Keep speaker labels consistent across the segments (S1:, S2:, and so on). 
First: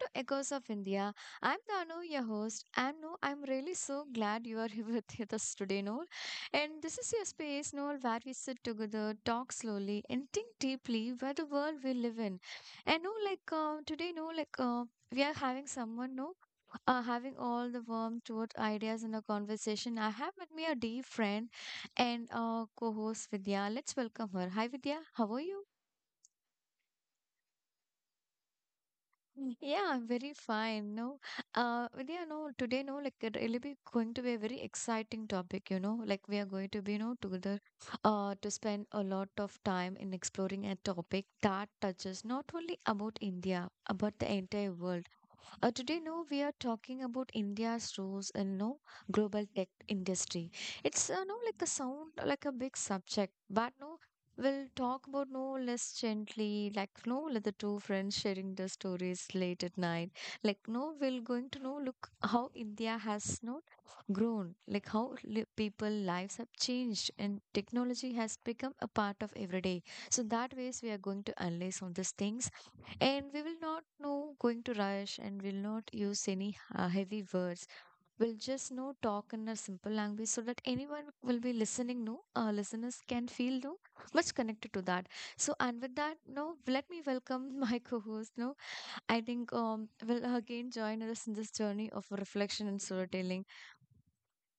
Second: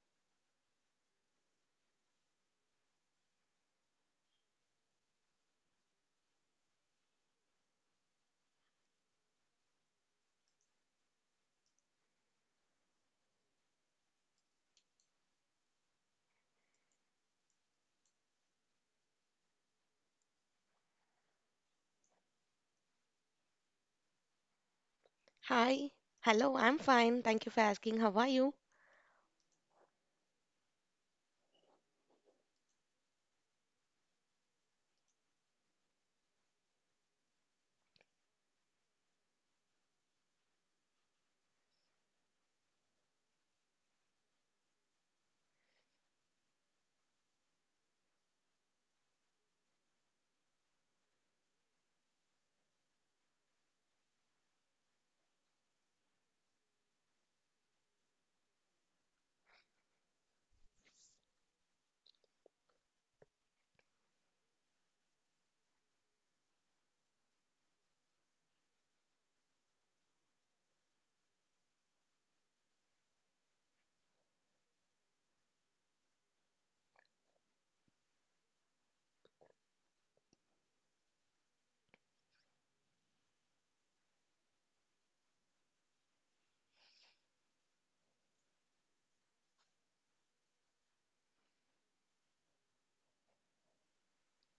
S1: to Echoes of India. I'm Danu, your host, and no, I'm really so glad you are here with us today, Noel. And this is your space, Noel, where we sit together, talk slowly, and think deeply where the world we live in. And no, like today, no, like we are having someone, no, having all the warm thought ideas in a conversation. I have with me a dear friend and co-host Vidya. Let's welcome her. Hi Vidya, how are you?
S2: Hi. Hello, I'm fine. Thank you for asking. How are you?
S1: Mm, yeah, I'm very fine. No, Vidya, no, today, no, like it really be going to be a very exciting topic, you know, like we are going to be, you know, together, to spend a lot of time in exploring a topic that touches not only about India, about the entire world. Today, no, we are talking about India's roles in no global tech industry. It's no like the sound like a big subject, but no, we'll talk about no less gently, like no like the two friends sharing the stories late at night. Like no, we're going to know look how India has no grown, like how people lives have changed and technology has become a part of everyday. So that ways we are going to analyze on these things and we will not know going to rush and we'll not use any heavy words. We'll just know talk in a simple language so that anyone will be listening, no, listeners can feel no much connected to that. So and with that, no, let me welcome my co-host. No, I think will again join us in this journey of reflection and storytelling.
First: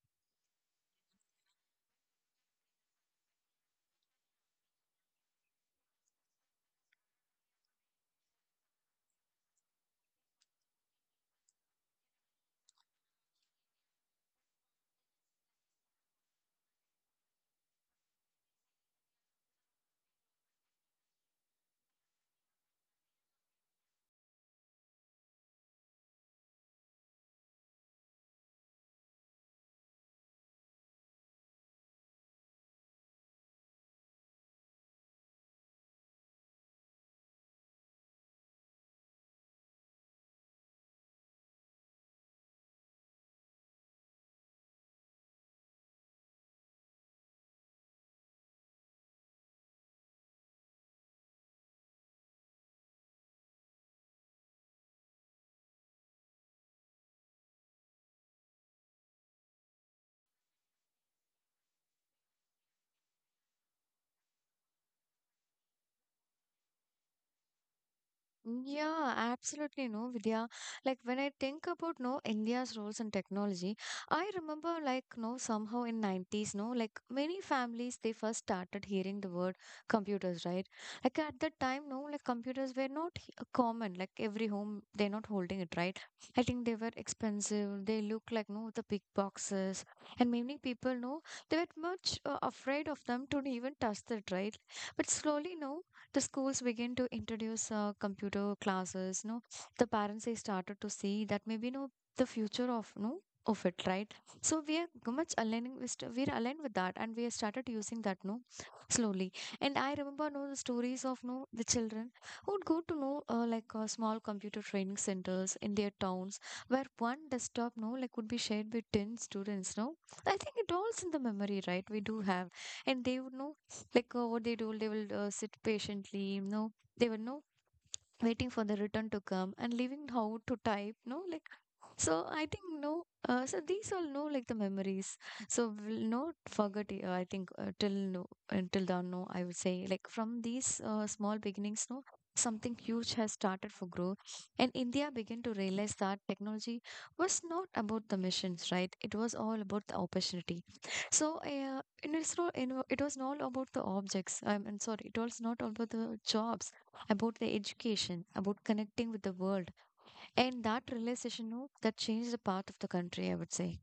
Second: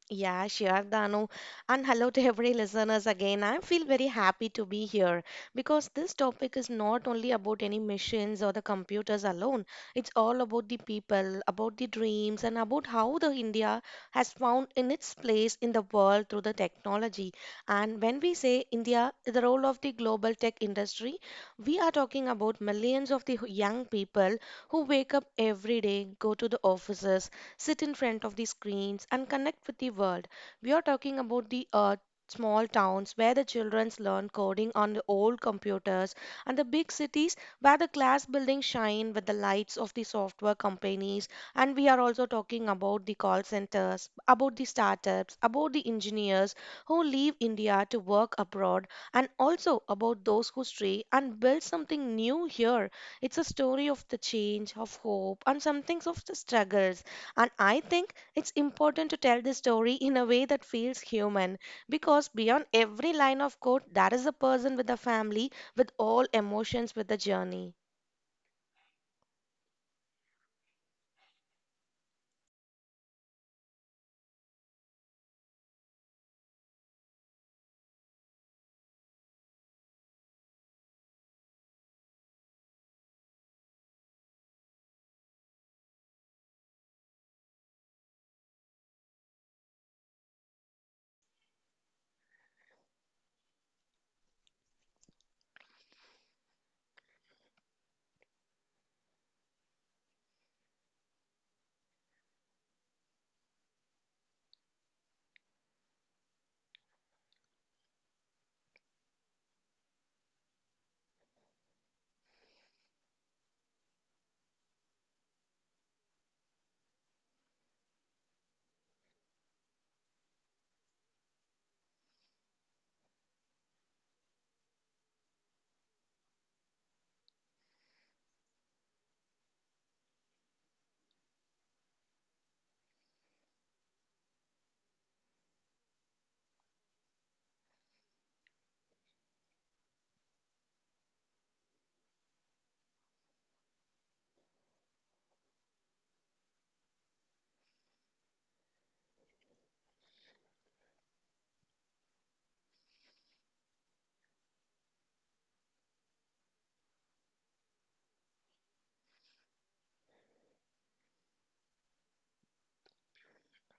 S2: Yeah, sure, Danu. And hello to every listeners again. I feel very happy to be here because this topic is not only about any machines or the computers alone. It's all about the people, about the dreams, and about how the India has found in its place in the world through the technology. And when we say India, the role of the global tech industry, we are talking about millions of the young people who wake up every day, go to the offices, sit in front of the screens, and connect with the world. We are talking about the small towns where the children learn coding on the old computers and the big cities where the class buildings shine with the lights of the software companies, and we are also talking about the call centers, about the startups, about the engineers who leave india to work abroad, and also about those who stray and build something new here. It's a story of the change, of hope, and some things of the struggles, and I think it's important to tell the story in a way that feels human, because beyond every line of code, there is a person with a family, with all emotions, with a journey.
S1: Yeah, absolutely no, Vidya. Like when I think about no India's roles in technology, I remember like no somehow in 90s no like many families they first started hearing the word computers, right? Like at that time no like computers were not common. Like every home they're not holding it, right? I think they were expensive. They look like no the big boxes, and many people no they were much afraid of them to even touch it, right? But slowly no the schools begin to introduce computer classes no the parents they started to see that maybe no the future of no of it right so we are much aligning with we're aligned with that and we have started using that no slowly. And I remember no the stories of no the children who would go to no small computer training centers in their towns where one desktop no like would be shared with 10 students no I think it all's in the memory right we do have. And they would know like what they do, they will sit patiently, you know, they were no waiting for the return to come and leaving how to type, no, like so I think no. So these all know like the memories. So we'll not forget. I think till no until down no. I would say like from these small beginnings no. Something huge has started for growth, and India began to realize that technology was not about the missions, right? It was all about the opportunity. So, and it's not, you know, it was not about the objects. I'm sorry, it was not about the jobs, about the education, about connecting with the world and that realization, you know, that changed the path of the country, I would say.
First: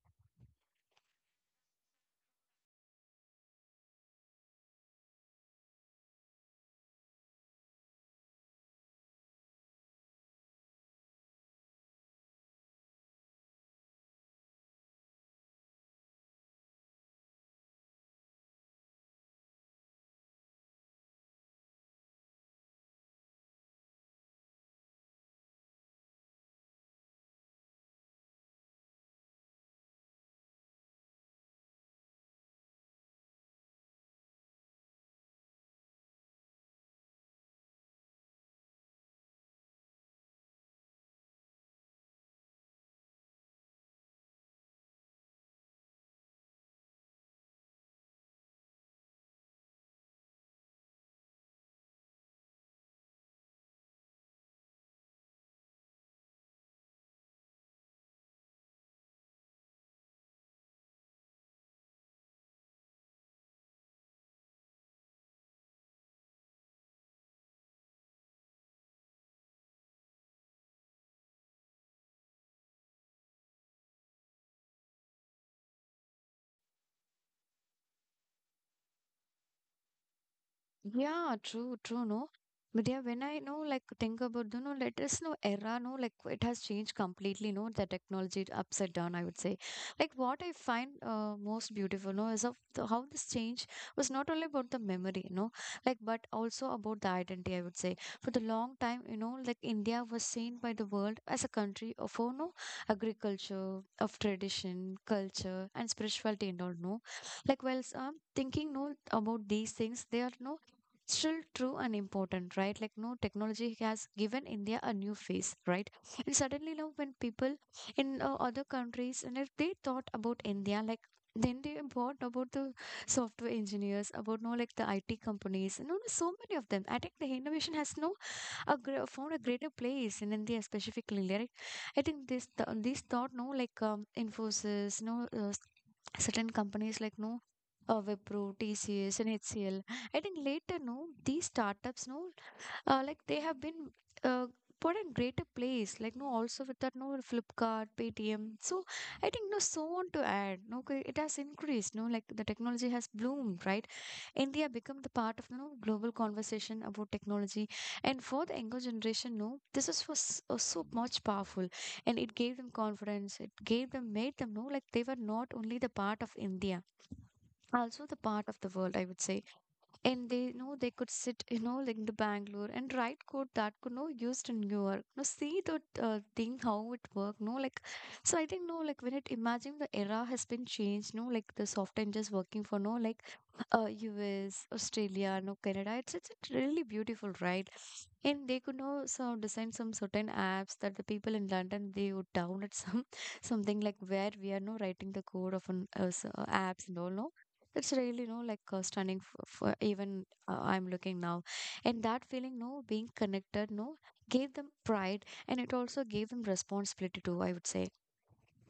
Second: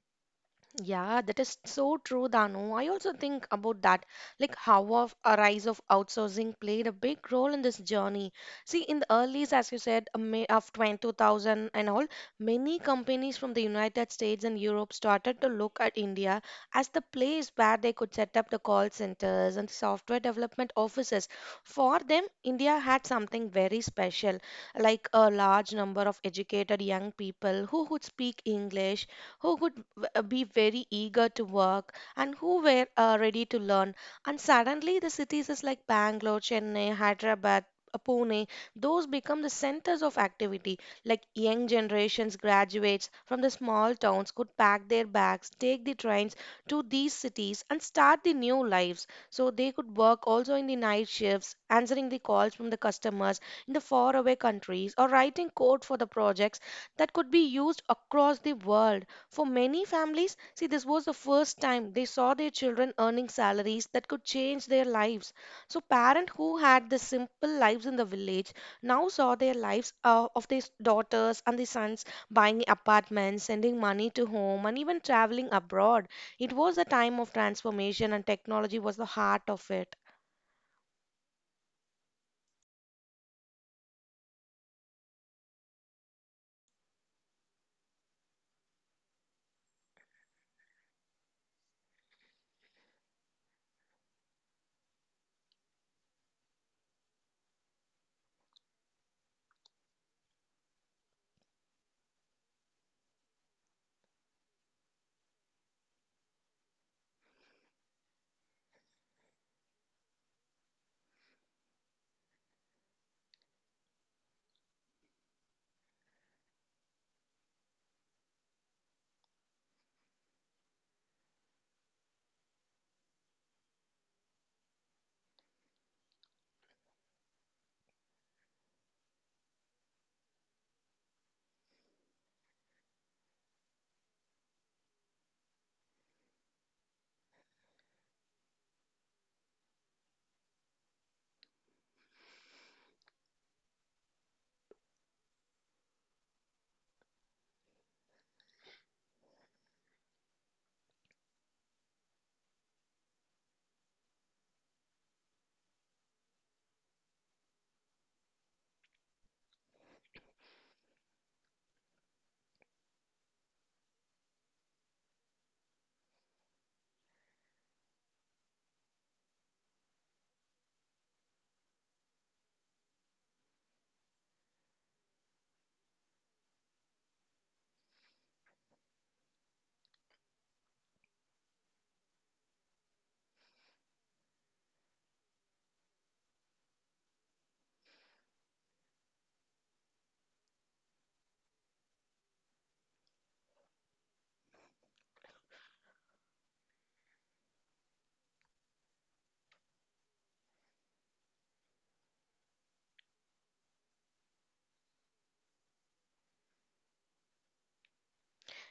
S2: Yeah, that is so true, Danu. I also think about that, like how of a rise of outsourcing played a big role in this journey. See, in the early, as you said, a May of 2000 and all, many companies from the United States and Europe started to look at India as the place where they could set up the call centers and software development offices. For them, India had something very special, like a large number of educated young people who would speak English, who would be very eager to work and who were ready to learn. And suddenly, the cities is like Bangalore, Chennai, Hyderabad, Pune, those become the centers of activity. Like young generations, graduates from the small towns could pack their bags, take the trains to these cities, and start the new lives. So they could work also in the night shifts, answering the calls from the customers in the faraway countries, or writing code for the projects that could be used across the world. For many families, see, this was the first time they saw their children earning salaries that could change their lives. So parents who had the simple lives in the village now saw their lives, of their daughters and their sons, buying apartments, sending money to home, and even traveling abroad. It was a time of transformation, and technology was the heart of it.
S1: Yeah, true, no. But yeah, when I know, like, think about the no, let us know era, no, like, it has changed completely, no, the technology upside down, I would say. Like, what I find most beautiful, no, is of the, how this change was not only about the memory, you know, like, but also about the identity, I would say. For the long time, you know, like, India was seen by the world as a country of, oh, no, agriculture, of tradition, culture, and spirituality and all, no. Like, while some thinking, no, about these things, they are, no, still true and important, right? Like, no, technology has given India a new face, right? And suddenly, now, when people in other countries, and if they thought about India, like, then they bought about the software engineers, about no like the IT companies, no, no, so many of them. I think the innovation has no a found a greater place in India specifically, right? I think this this thought no like Infosys, no certain companies like no Wipro, TCS, and HCL. I think later, no, these startups, no, like they have been uh, put in greater place. Like no, also with that, no, Flipkart, Paytm. So I think no, so on to add. No, 'cause it has increased. No, like the technology has bloomed, right? India become the part of you know, global conversation about technology. And for the younger generation, no, this is was so much powerful, and it gave them confidence. It gave them, made them know like they were not only the part of India, also the part of the world. I would say and they you know they could sit you know like in the Bangalore and write code that could no used in New York no see the thing how it work no like so I think no like when it imagine the era has been changed no like the soft just working for no like US Australia no Canada it's really beautiful right and they could know so design some certain apps that the people in London they would download some something like where we are no writing the code of an apps and all no it's really, no like stunning for even I'm looking now. And that feeling, no, being connected, no, gave them pride and it also gave them responsibility too, I would say.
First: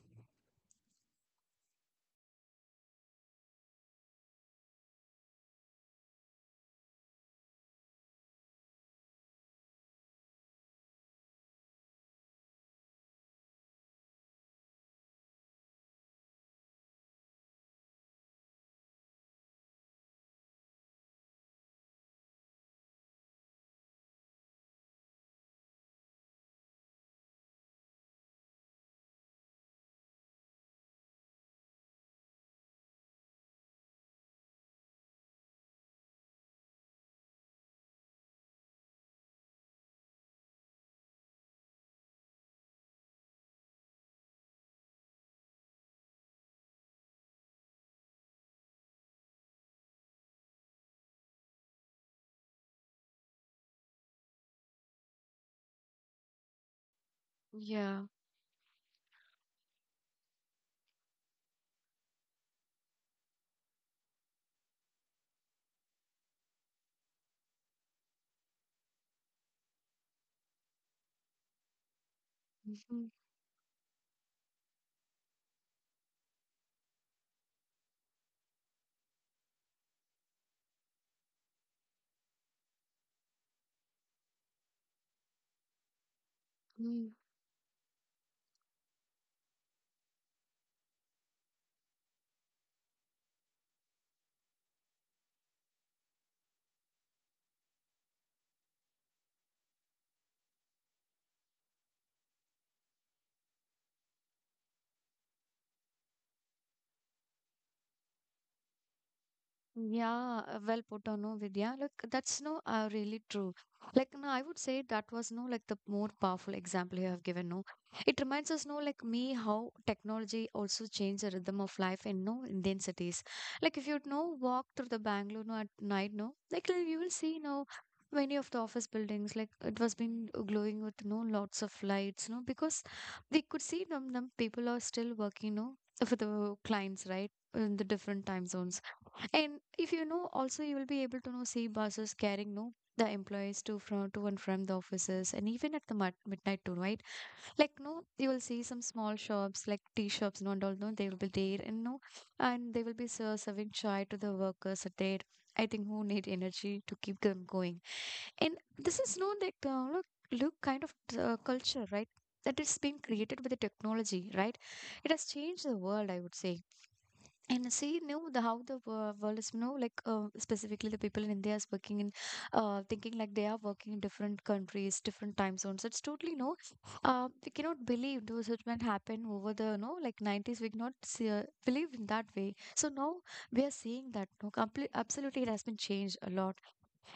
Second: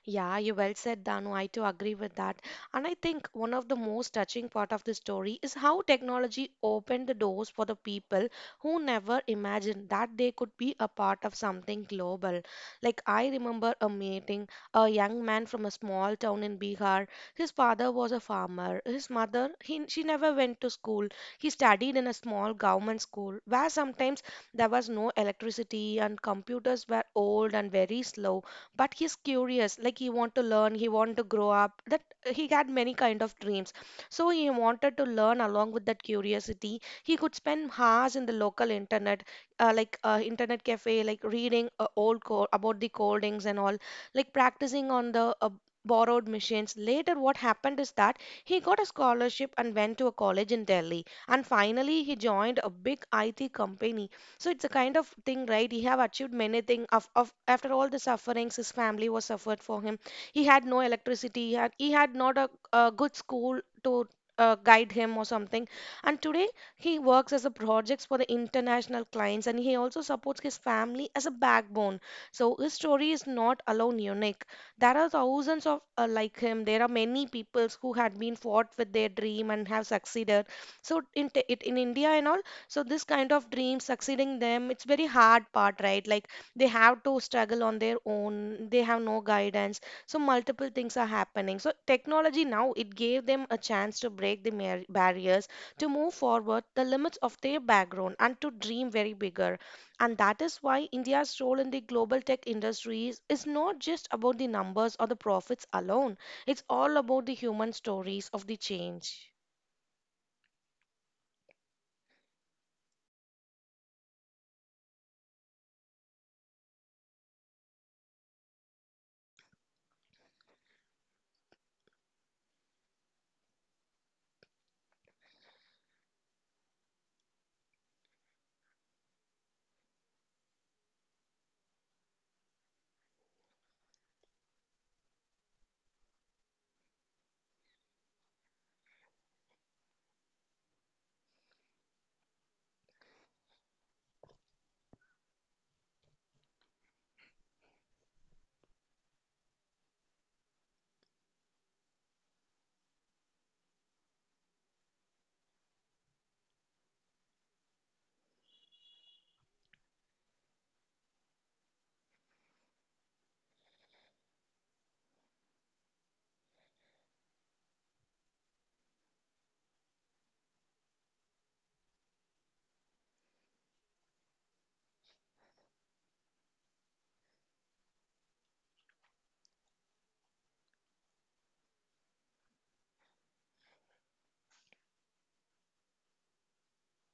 S2: Yeah, you well said, Danu. I too agree with that. And I think one of the most touching part of the story is how technology opened the doors for the people who never imagined that they could be a part of something global. Like I remember a meeting, a young man from a small town in Bihar. His father was a farmer. His mother, she never went to school. He studied in a small government school where sometimes there was no electricity and computers were old and very slow, but he's curious, like he want to learn, he want to grow up, that he had many kind of dreams. So he wanted to learn, along with that curiosity he could spend hours in the local internet internet cafe, like reading about the codings and all, like practicing on the borrowed machines. Later, what happened is that he got a scholarship and went to a college in Delhi, and finally he joined a big IT company. So it's a kind of thing, right? He have achieved many things. After all the
S1: Yeah.
S2: sufferings his family was suffered for him, he had no electricity. He had not a good school to guide him or something. And today he works as a projects for the international clients, and he also supports his family as a backbone. So his
S1: Mhm.
S2: story is not alone unique. There are thousands of like him. There are many peoples who had been fought with their dream and have succeeded. So in India and all, so this kind of dream succeeding them, it's very hard part, right? Like they have
S1: Mm.
S2: to struggle on their own, they have no guidance. So multiple things are happening. So technology now it gave them a chance to break the barriers, to move forward the limits of their background, and to dream very bigger. And that is why india's role in the global tech industries is not just about the numbers or the profits alone. It's all about the human stories of the change.
S1: Yeah, well put on, no, Vidya. Like that's no, really true. Like no, I would say that was no, like the more powerful example you have given. No, it reminds us, no, like me, how technology also changed the rhythm of life in no Indian cities. Like if you know walk through the Bangalore no at night, no, like you will see no many of the office buildings like it was been glowing with no lots of lights, no, because we could see them. Them people are still working, no, for the clients, right, in the different time zones. And if you know, also you will be able to know see buses carrying no the employees to from to and from the offices and even at the midnight too, right? Like no, you will see some small shops like tea shops, no, and all no, they will be there and no, and they will be serving chai to the workers there. I think who need energy to keep them going. And this is no like look kind of culture, right? That is being created with the technology, right? It has changed the world, I would say. And see now the how the world is you know like specifically the people in India is working in thinking like they are working in different countries, different time zones. It's totally no, we cannot believe those which might happen over the you know like 90s. We cannot see, believe in that way. So now we are seeing that no, complete absolutely it has been changed a lot,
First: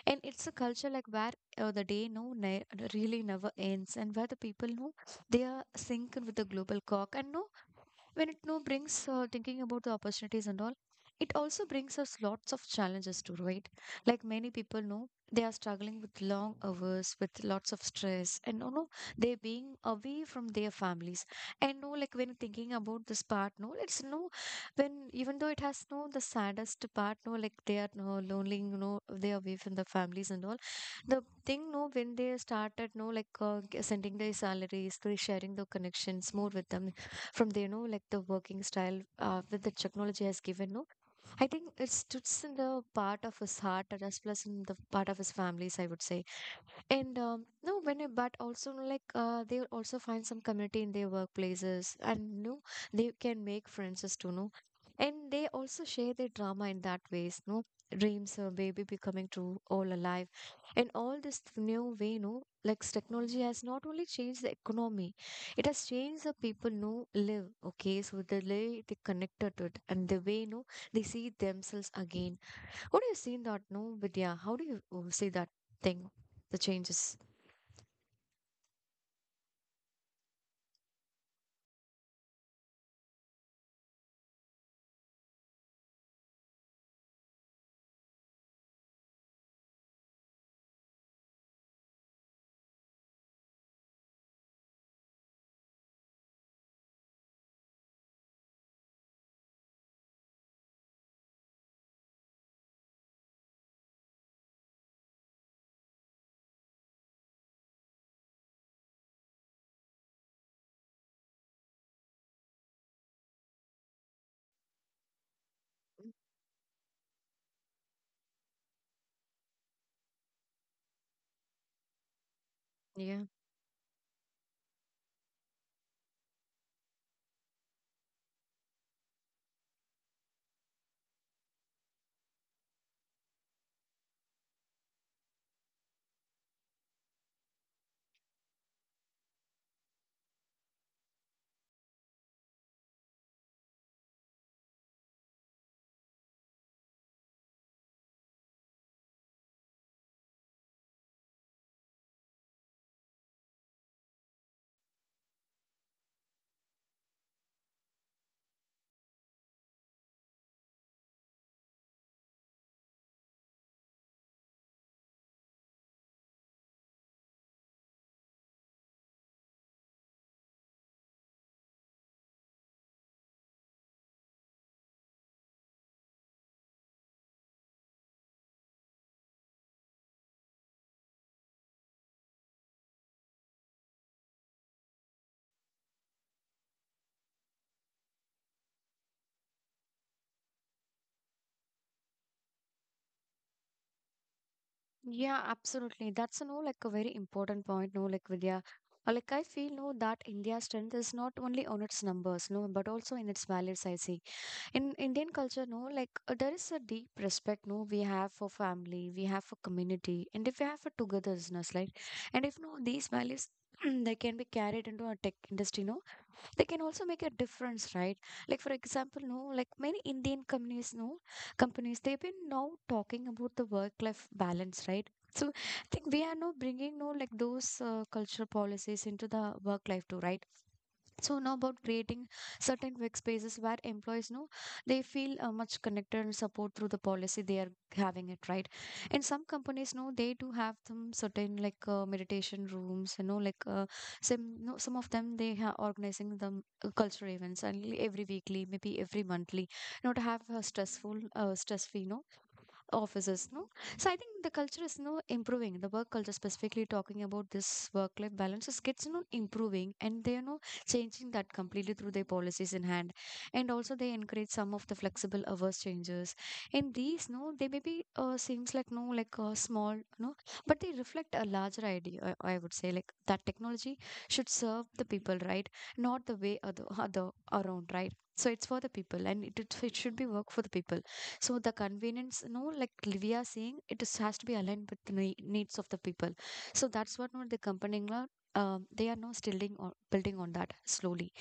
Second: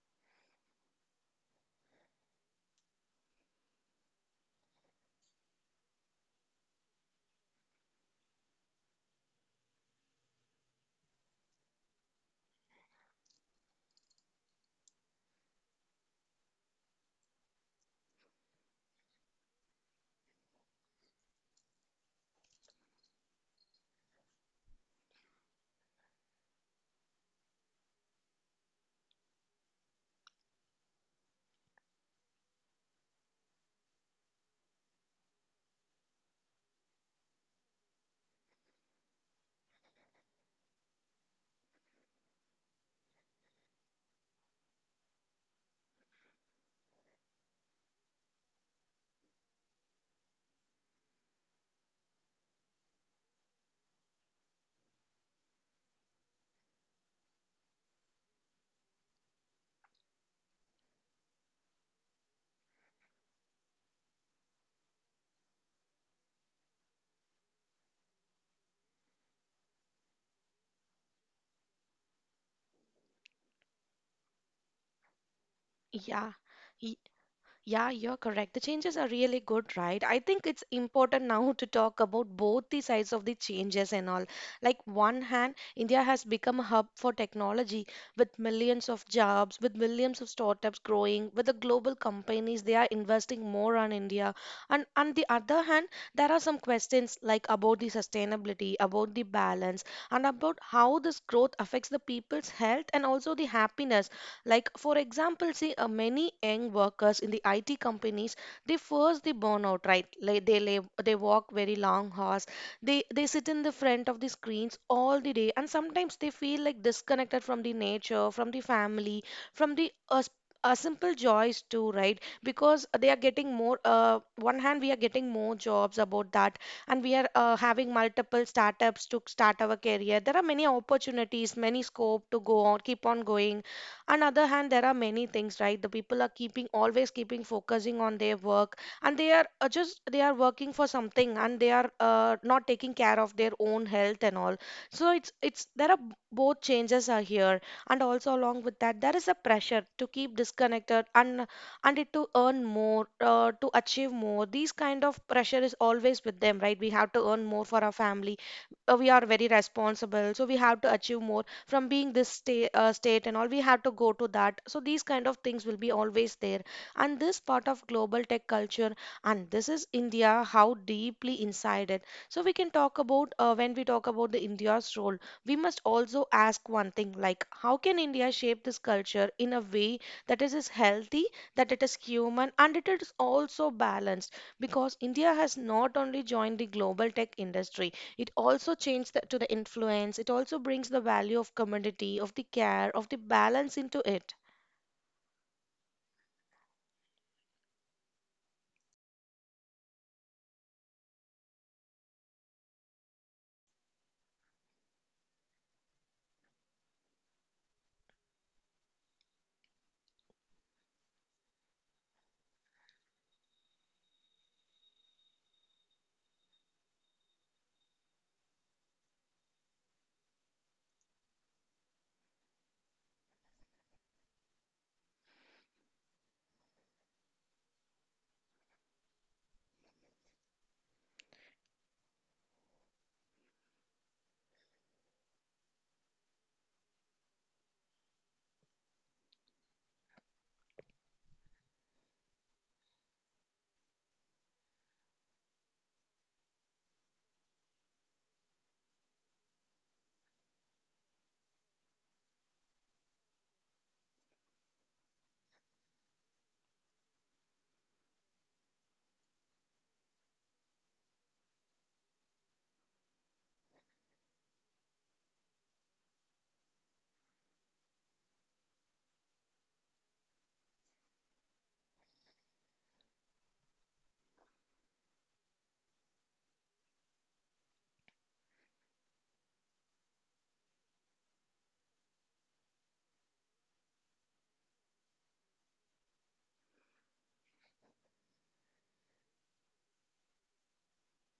S1: and it's a culture like where the day no really never ends, and where the people know they are synced with the global clock. And no, when it now brings thinking about the opportunities and all, it also brings us lots of challenges too, right? Like many people know they are struggling with long hours with lots of stress and no, no, they being away from their families. And no, like when thinking about this part no, it's no, when even though it has no the saddest part no, like they are no lonely, you know, they are away from the families and all. The thing no, when they started no, like sending their salaries, they sharing the connections more with them from the you know like the working style that the technology has given no. I think it stood in the part of his heart as well as in the part of his families, I would say. And no, when but also no, like they also find some community in their workplaces, and no, they can make friends as to know, and they also share their drama in that ways. No, dreams, or baby becoming true, all alive, and all this new way. No, like technology has not only changed the economy, it has changed the people. No live, okay, so the way they connected to it, and the way no they see themselves again. What do you see that? No, Vidya, how do you see that thing,
S2: Yeah.
S1: the changes?
S2: Yeah, you're correct. The changes are really good, right? I think it's important now to talk about both the sides of the changes and all. Like one hand, India has become a hub for technology, with millions of jobs, with millions of startups growing, with the global companies they are investing more on India. And on the other hand, there are some questions like about the sustainability, about the balance, and about how this growth affects the people's health and also the happiness. Like, for example, see, many young workers in the IT companies, they first they burn out, right? Like, they lay, they walk very long hours. They sit in the front of the screens all the day, and sometimes they feel like disconnected from the nature, from the family, from the simple joys too, right? Because they are
S1: Yeah.
S2: getting more. One hand, we are getting more jobs about that, and we are having multiple startups to start our career. There are many opportunities, many scope to go on, keep on going. On other hand there are many things, right? The people are keeping, always keeping focusing on their work, and they are just they are working for something, and they are not taking care of their own health and all. So it's there are both changes are here. And also along with that, there is a pressure to keep disconnected, and it to earn more, to achieve more. These kind of pressure is always with them, right? We have to earn more for our family, we are very responsible, so we have to achieve more. From being this state, state and all, we have to go to that. So these kind of things will be always there, and this part of global tech culture, and this is India how deeply inside it. So we can talk about, when we talk about the india's role, we must also ask one thing, like how can India shape this culture in a way that it is healthy, that it is human, and it is also balanced. Because India has not only joined the global tech industry, it also changes the, to the influence. It also brings the value of community, of the care, of the balance into it.
S1: Yeah, absolutely. That's you know, like a very important point, no, like Vidya. Like I feel no that India's strength is not only on its numbers, no, but also in its values. I see in Indian culture, no, like there is a deep respect, no, we have for family, we have for community, and if we have for togetherness, like, and if no these values they can be carried into a tech industry, no, they can also make a difference, right? Like for example, no, like many Indian companies, no, companies they've been now talking about the work-life balance, right? So I think we are now bringing no like those cultural policies into the work life too, right? So now about creating certain workspaces where employees know they feel much connected and support through the policy they are having it, right. And some companies know they do have some certain like meditation rooms, you know, like some no, some of them they are organizing them cultural events and every weekly, maybe every monthly, you know, to have a stressful, stress free, you know, offices no. So I think the culture is now improving the work culture, specifically talking about this work life balance is gets you know improving, and they are you changing that completely through their policies in hand. And also they encourage some of the flexible hours changes, and these no they maybe seems like no like small no, but they reflect a larger idea, I would say, like that technology should serve the people, right? Not the way other around, right? So it's for the people, and it should be work for the people. So the convenience, no, like we saying, it is, has to be aligned with the needs of the people. So that's what no, the company, no, they are now building on that slowly.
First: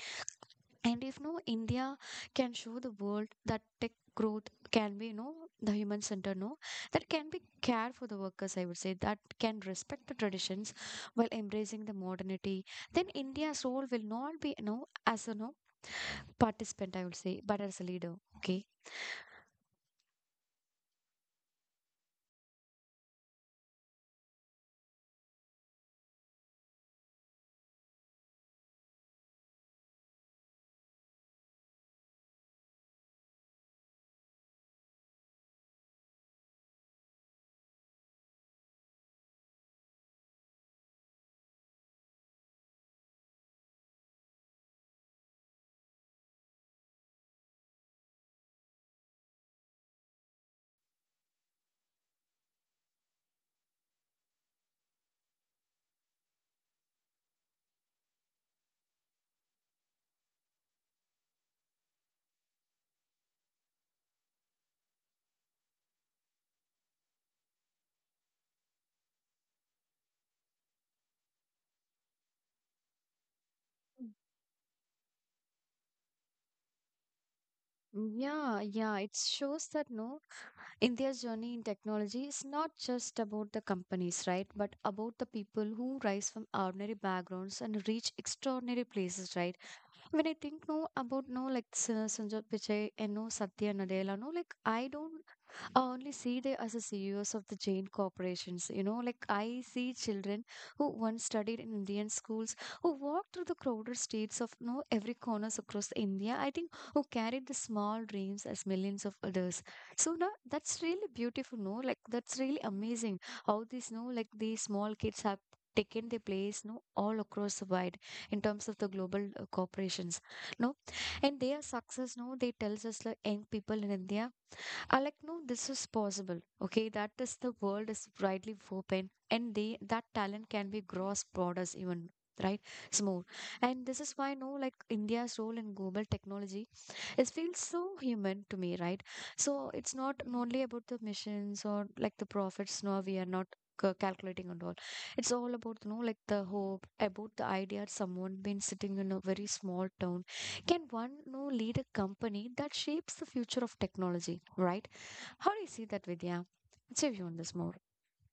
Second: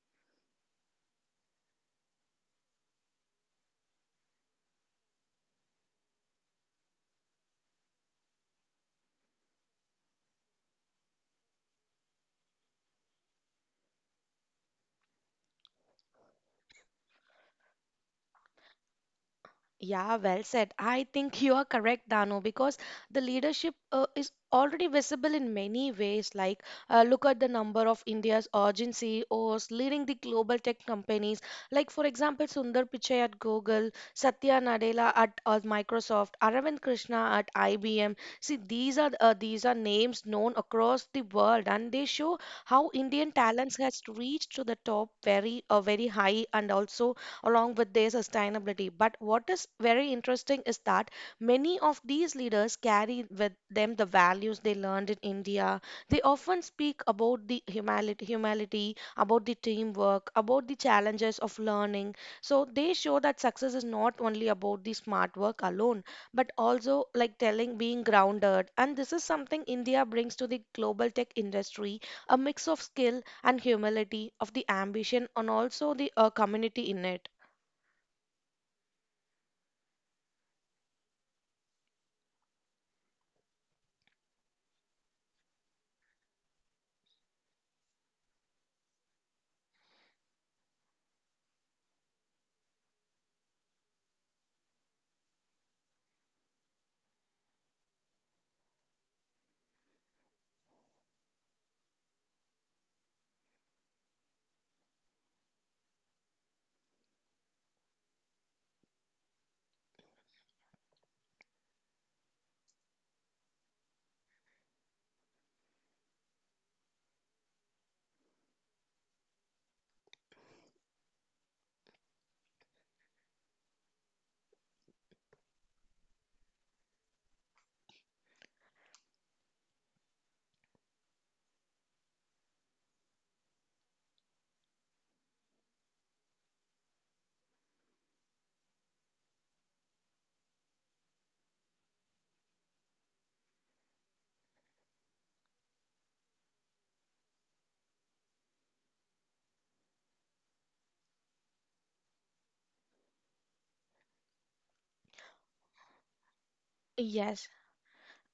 S1: And if no, India can show the world that tech growth can be, no, the human center, no, that can be care for the workers, I would say, that can respect the traditions while embracing the modernity, then India's role will not be, no, as a, no, participant, I would say, but as a leader. Okay.
S2: Yeah, well said. I think you are correct, Dano, because the leadership is already visible in many ways. Like, look at the number of India's urgency CEOs leading the global tech companies. Like, for example, Sundar Pichai at Google, Satya Nadella at Microsoft, Aravind Krishna at IBM. See, these are names known across the world, and they show how Indian talents has reached to the top very, very high, and also along with their sustainability. But what is very interesting is that many of these leaders carry with them the values they learned in India. They often speak about the humility, humility, about the teamwork, about the challenges of learning. So they show that success is not only about the smart work alone, but also like telling being grounded. And this is something India brings to the global tech industry, a mix of skill and humility, of the ambition, and also the community in it.
S1: Mm. Yeah, yeah, it shows that no, India's journey in technology is not just about the companies, right? But about the people who rise from ordinary backgrounds and reach extraordinary places, right? When I think no about no like Sundar Pichai and no Satya Nadella, no like I don't I only see them as a CEOs of the Jain corporations. You know, like I see children who once studied in Indian schools, who walked through the crowded streets of no every corners across India. I think who carried the small dreams as millions of others. So now that's really beautiful. No, like that's really amazing how these no like these small kids have taken their place no all across the wide in terms of the global corporations no. And their success no they tells us like young people in India, I like, no, this is possible. Okay, that is the world is widely open, and they that talent can be gross borders even, right? It's more. And this is why no like India's role in global technology, it feels so human to me, right? So it's not only about the missions or like the profits no, we are not calculating and all. It's all about you know like the hope, about the idea someone been sitting in a very small town can one you know lead a company that shapes the future of technology, right? How do you see that, Vidya? What's your view on
S2: Yes.
S1: this more?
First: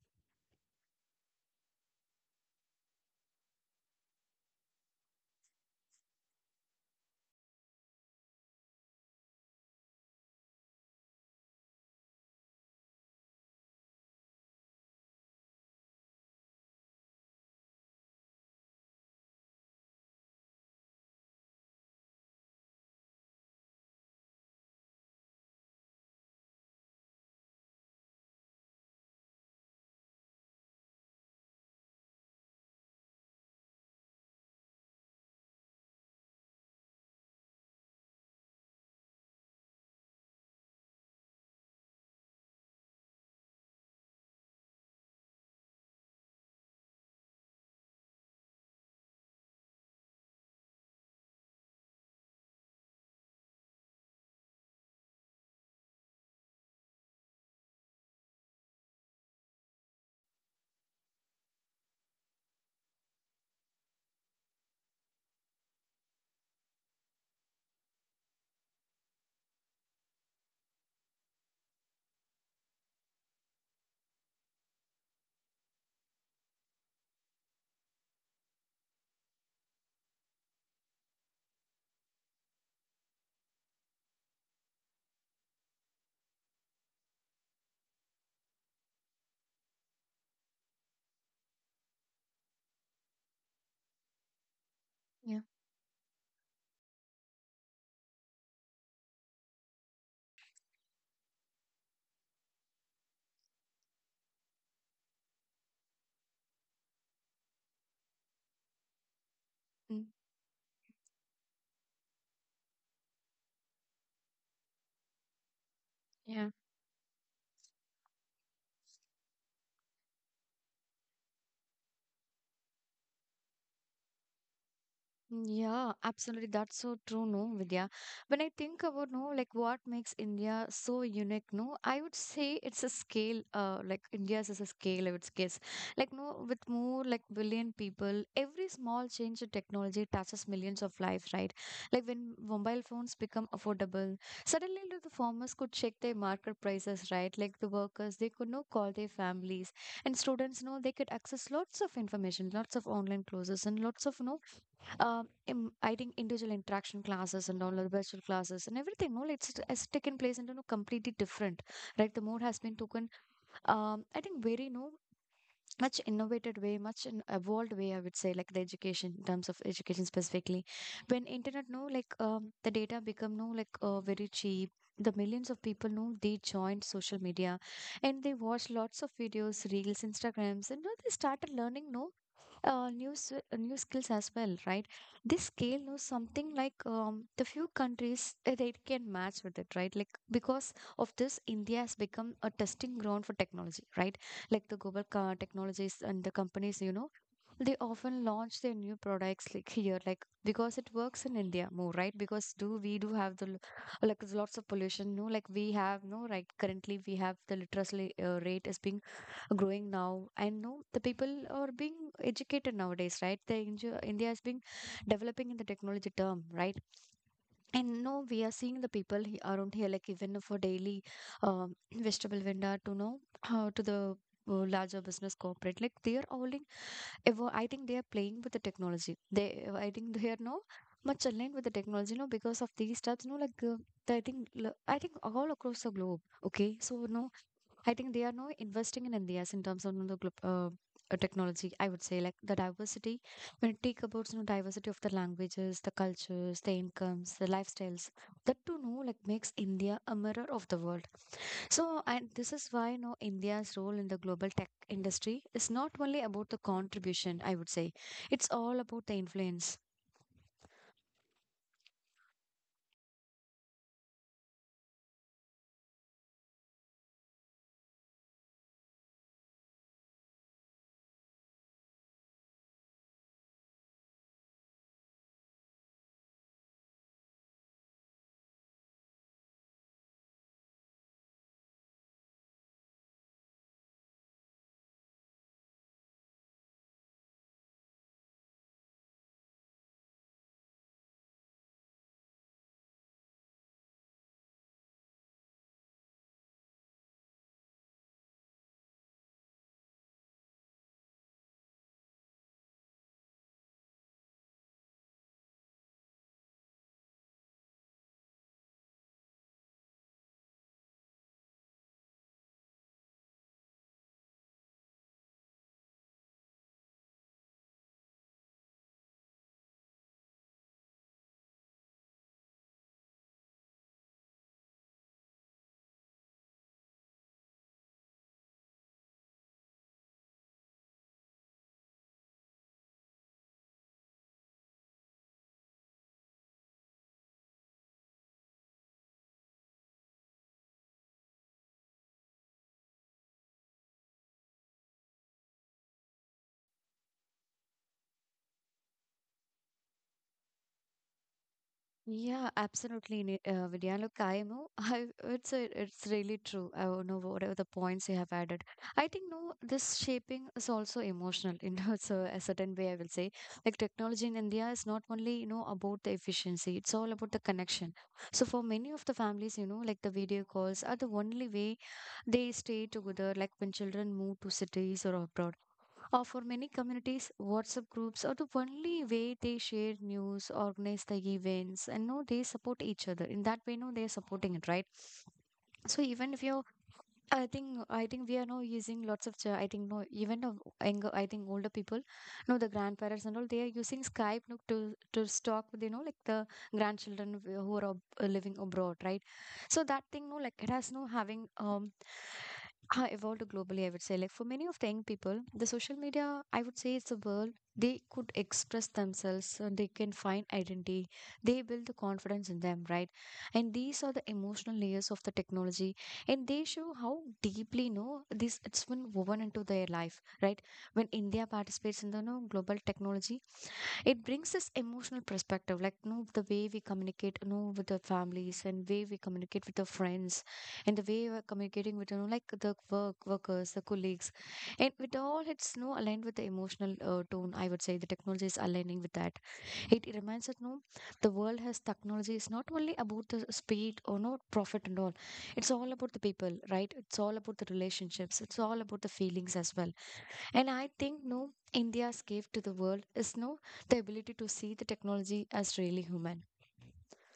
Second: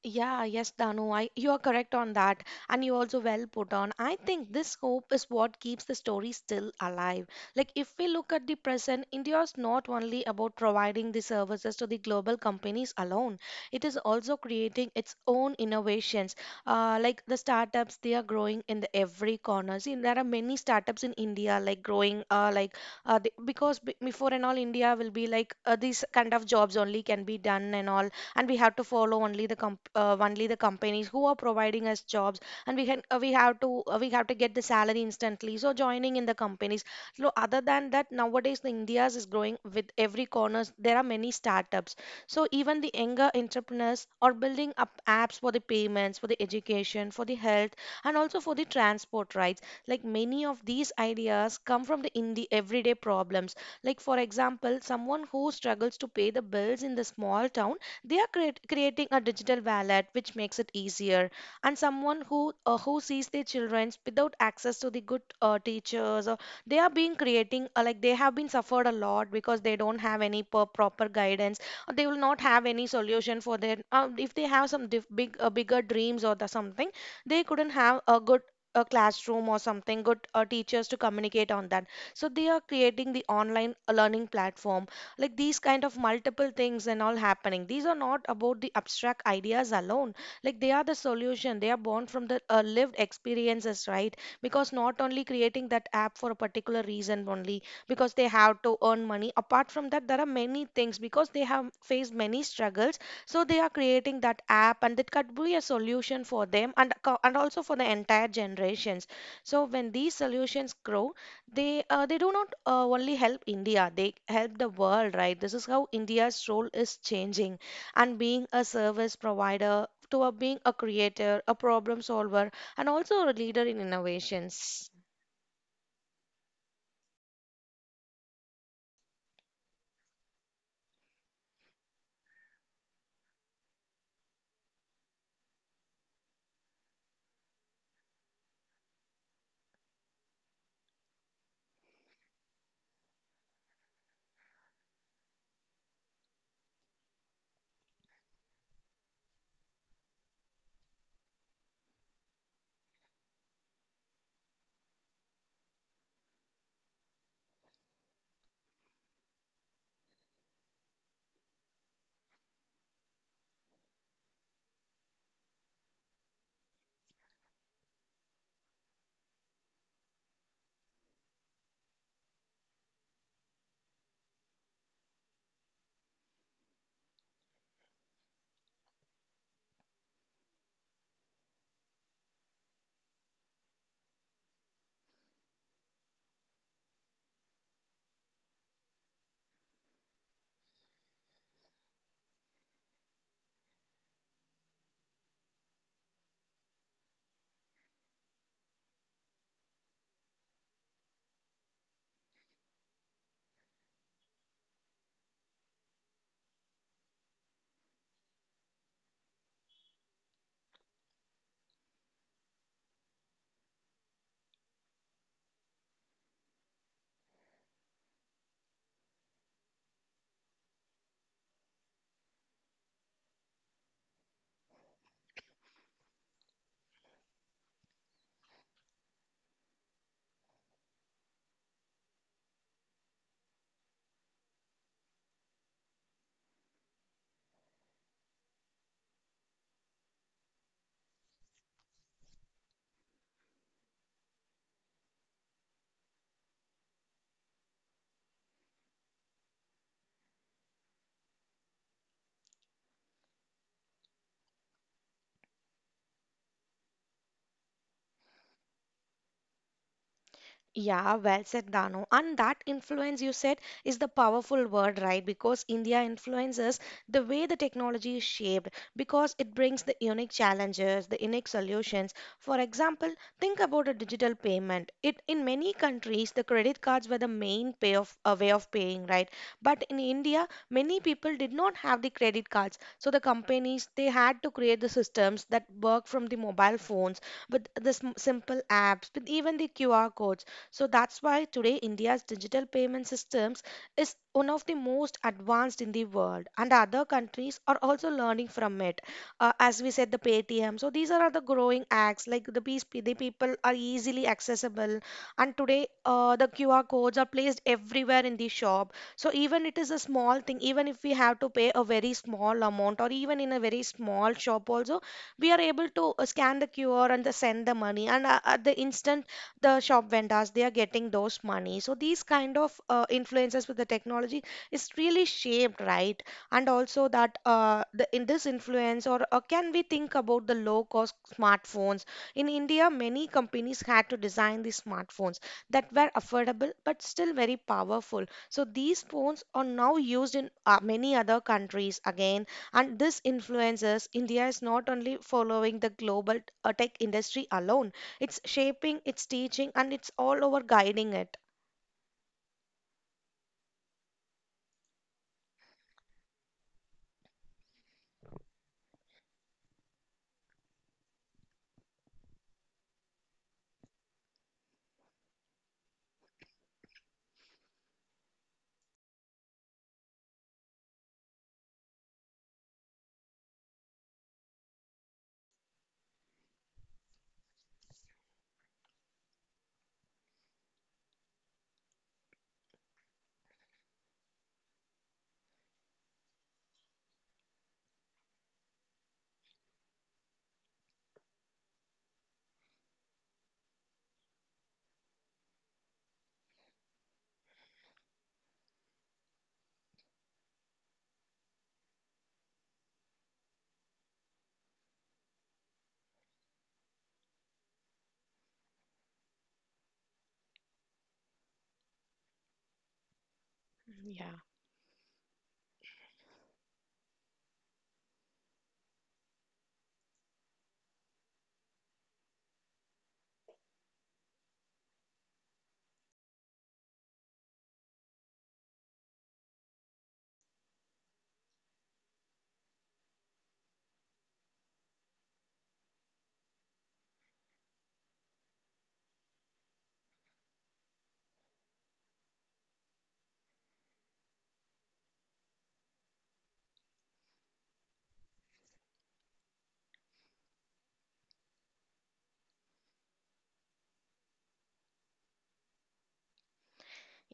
S2: Yeah, yes, Danu, I, you are correct on that, and you also well put on. I think this hope is what keeps the story still alive. Like, if we look at the present, India is not only about providing the services to the global companies alone, it is also creating its own innovations. Like the startups, they are growing in the every corner. See, there are many startups in India, like growing, before and all, India will be like these kind of jobs only can be done and all, and we have to follow only the only the companies who are providing us jobs, and we have to get the salary instantly, so joining in the companies. So other than that, nowadays the india's is growing with every corners. There are many startups. So even the younger entrepreneurs are building up apps for the payments, for the education, for the health, and also for the transport rights. Like, many of these ideas come from the everyday problems. Like, for example, someone who struggles to pay the bills in the small town, they are creating a digital wallet which makes it easier. And someone who sees their children without access to the good teachers, or they are being creating like they have been suffered a lot because they don't have any proper guidance, or they will not have any solution for their if they have some diff, big bigger dreams or the something, they couldn't have a good a classroom or something good teachers to communicate on that. So they are creating the online learning platform, like these kind of multiple things and all happening. These are not about the abstract ideas alone. Like, they are the solution, they are born from the lived experiences, right? Because not only
S1: Yeah.
S2: creating that app for a particular reason only, because they have to earn money. Apart from that, there are many things, because they have faced many struggles. So they are creating that app, and it could be a solution for them, and also for the entire generations. So when
S1: Mm.
S2: these solutions grow, they do not only help India, they help the world, right? This is how India's
S1: Yeah.
S2: role is changing, and being a service provider to a, being a creator, a problem solver, and also a leader in innovations.
S1: Yeah, absolutely. That's so true, no, Vidya. When I think about no, like what makes India so unique, no, I would say it's a scale, like India's is a scale, I would guess. Like no, with more like billion people, every small change in technology touches millions of lives, right? Like when mobile phones become affordable, suddenly like, the farmers could check their market prices, right? Like the workers, they could no call their families, and students, no, they could access lots of information, lots of online courses, and lots of no I think individual interaction classes and all the virtual classes and everything. No, it's taken place into no completely different, right? The mode has been taken. I think very no much innovated way, much in evolved way. I would say like the education in terms of education specifically, when internet no like the data become no like very cheap. The millions of people know they joined social media and they watched lots of videos, reels, Instagrams, and now they started learning no new skills as well, right? This scale knows something like the few countries they can match with it, right? Like because of this, India has become a testing ground for technology, right? Like the global car technologies and the companies, you know, they often launch their new products like here, like because it works in India more, right? Because do we do have the like lots of pollution, no? Like we have no right currently we have the literacy rate is being growing now. I know the people are being educated nowadays, right? The India is being developing in the technology term, right? And now we are seeing the people around here, like even for daily vegetable vendor to know how to the larger business corporate, like they are holding. I think they are playing with the technology, they I think they are now much aligned with the technology no because of these steps no like I think I think all across the globe, okay, so no I think they are now investing in India's in terms of you know, technology. I would say like the diversity, when you take about you know diversity of the languages, the cultures, the incomes, the lifestyles. That to know like makes India a mirror of the world. So and this is why you know India's role in the global tech industry is not only about the contribution. I would say it's all about the influence.
S2: Yeah, well said, Dano. And that influence you said is the powerful word, right? Because India influences the way the technology is shaped, because it brings the unique challenges, the unique solutions. For example, think about a digital payment. It in many countries the credit cards were the main pay of a way of paying, right? But in India, many people did not have the credit cards. So the companies, they had to create the systems that work from the mobile phones, with the simple apps, with even the QR codes. So that's why today India's digital payment systems is one of the most advanced in the world, and other countries are also learning from it. As we said, the Paytm. So these are the growing acts like the peace, the people are easily accessible, and today the QR codes are placed everywhere in the shop. So even it is a small thing, even if we have to pay a very small amount, or even in a very small shop also, we are able to scan the QR and the send the money, and at the instant the shop vendors they are getting those money. So these kind of influences with the technology is really shaped, right? And also that the in this influence or can we think about the low cost smartphones. In india, many companies had to design these smartphones that were affordable but still very powerful. So these phones are now used in many other countries again. And this influences, india is not only following the global tech industry alone. It's shaping, it's teaching, and it's all over guiding it.
S1: Yeah, absolutely, Vidya. Look, I know I, it's a, it's really true. I don't know whatever the points you have added. I think no, this shaping is also emotional in so a certain way. I will say, like technology in India is not only you know about the efficiency; it's all about the connection. So for many of the families, you know, like the video calls are the only way they stay together. Like when children move to cities or abroad. Or for many communities, WhatsApp groups are the only way they share news, organize the events, and know they support each other. In that way, no, they're supporting it, right? So even if you're I think we are now using lots of I think no even of younger, I think older people no, the grandparents and all, they are using Skype no, to stalk you know like the grandchildren who are living abroad, right? So that thing no like it has no having evolved globally, I would say, like for many of the young people the social media, I would say, it's a world they could express themselves and they can find identity, they build the confidence in them, right? And these are the
S2: Yeah.
S1: emotional layers of the technology, and they show how deeply no this it's been woven into their life, right? When India participates in the no global technology, it brings this emotional perspective, like no the way we communicate no with the families and way we communicate with the friends, and the way we're communicating with you know like the work workers the colleagues and with all, it's no aligned with the emotional tone, I would say the technology is aligning with that. It reminds us no, the world has technology is not only about the speed or no profit and all. It's all about the people, right? It's all about the relationships. It's all about the feelings as well. And I think no, India's gift to the world is no the ability to see the technology as really human.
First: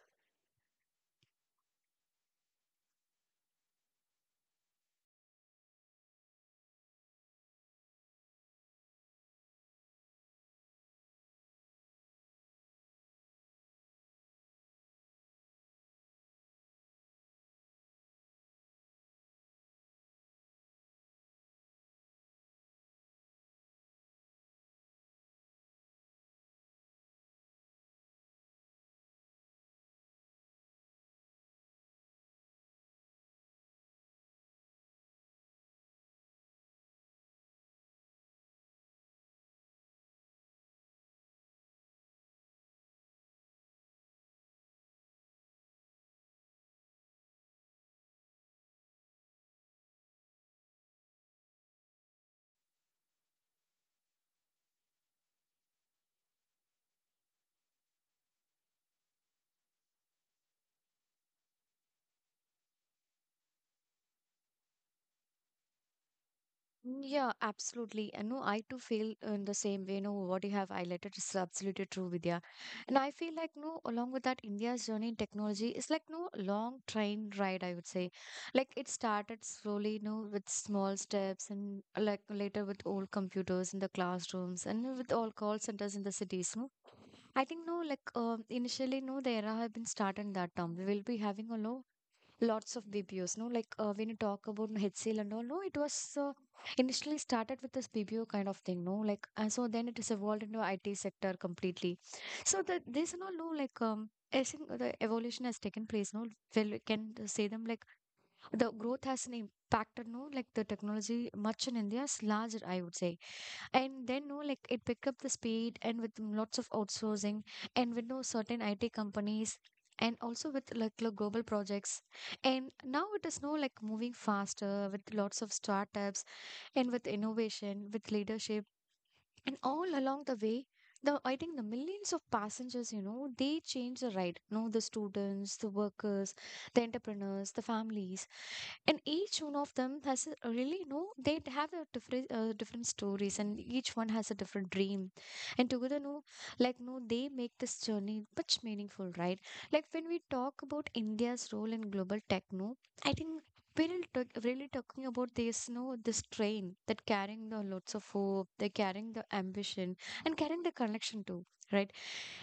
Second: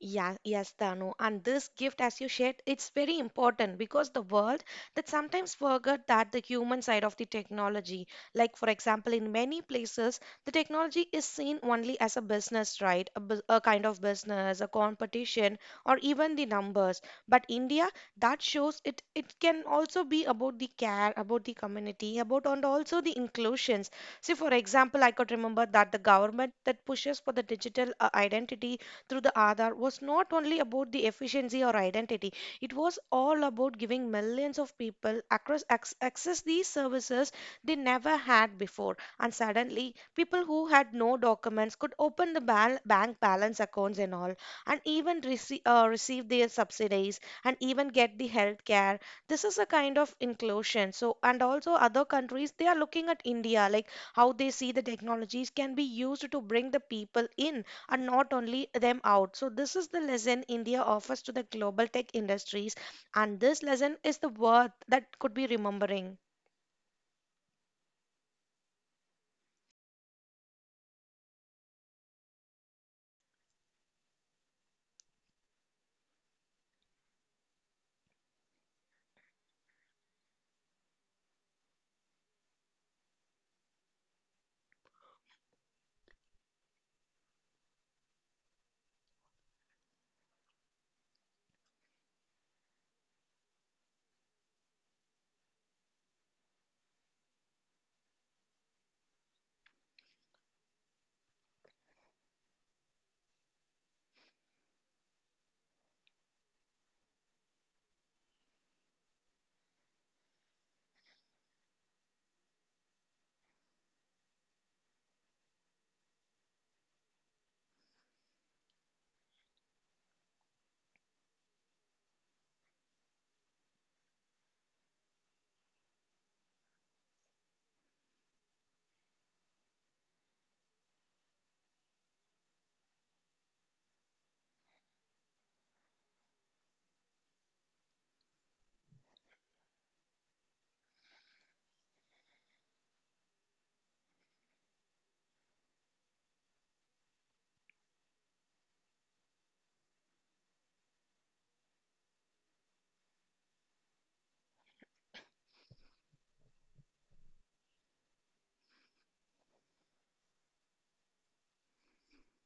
S2: Yeah, yes, Danu. And this gift, as you shared, it's very important, because the world that sometimes forget that the human side of the technology. Like, for example, in many places, the technology is seen only as a business, right? A kind of business, a competition, or even the numbers. But India, that shows it. It can also be about the care, about the community, about and also the inclusions. See, for example, I could remember that the government that pushes for the digital identity through the Aadhaar was not only about the efficiency or identity, it was all about giving millions of people across access these services they never had before. And suddenly, people who had no documents could open the bank balance accounts and all, and even receive their subsidies and even get the health care. This is a kind of inclusion. So, and also other countries, they are looking at India, like how they see the technologies can be used to bring the people in and not only them out. So, this is the lesson India offers to the global tech industries, and this lesson is the worth that could be remembering.
S1: Mm. Yeah, absolutely. And no, I too feel in the same way. No, what you have highlighted is absolutely true, Vidya. And I feel like no, along with that, India's journey in technology is like no long train ride, I would say. Like it started slowly, no, with small steps and like later with old computers in the classrooms and with all call centers in the cities. No, I think initially no, the era have been started in that term. We will be having a low lots of BPOs. No, like when you talk about HCL and all, no, it was initially started with this BPO kind of thing. No, like and so then it is evolved into IT sector completely. So the this and all, no, like. I think the evolution has taken place, no? Well, we can say them like the growth has an impacted, no? Like the technology much in India is larger, I would say, and then no like it pick up the speed and with lots of outsourcing and with no certain IT companies and also with like global projects, and now it is no like moving faster with lots of startups and with innovation with leadership and all along the way, the I think the millions of passengers, you know, they change the ride, no, the students, the workers, the entrepreneurs, the families. And each one of them has a, really no they have a different stories, and each one has a different dream. And together no like no they make this journey much meaningful, right? Like when we talk about India's role in global tech, no, I think we're really talking about this no this train that carrying the lots of hope, they're carrying the ambition, and carrying the connection too, right?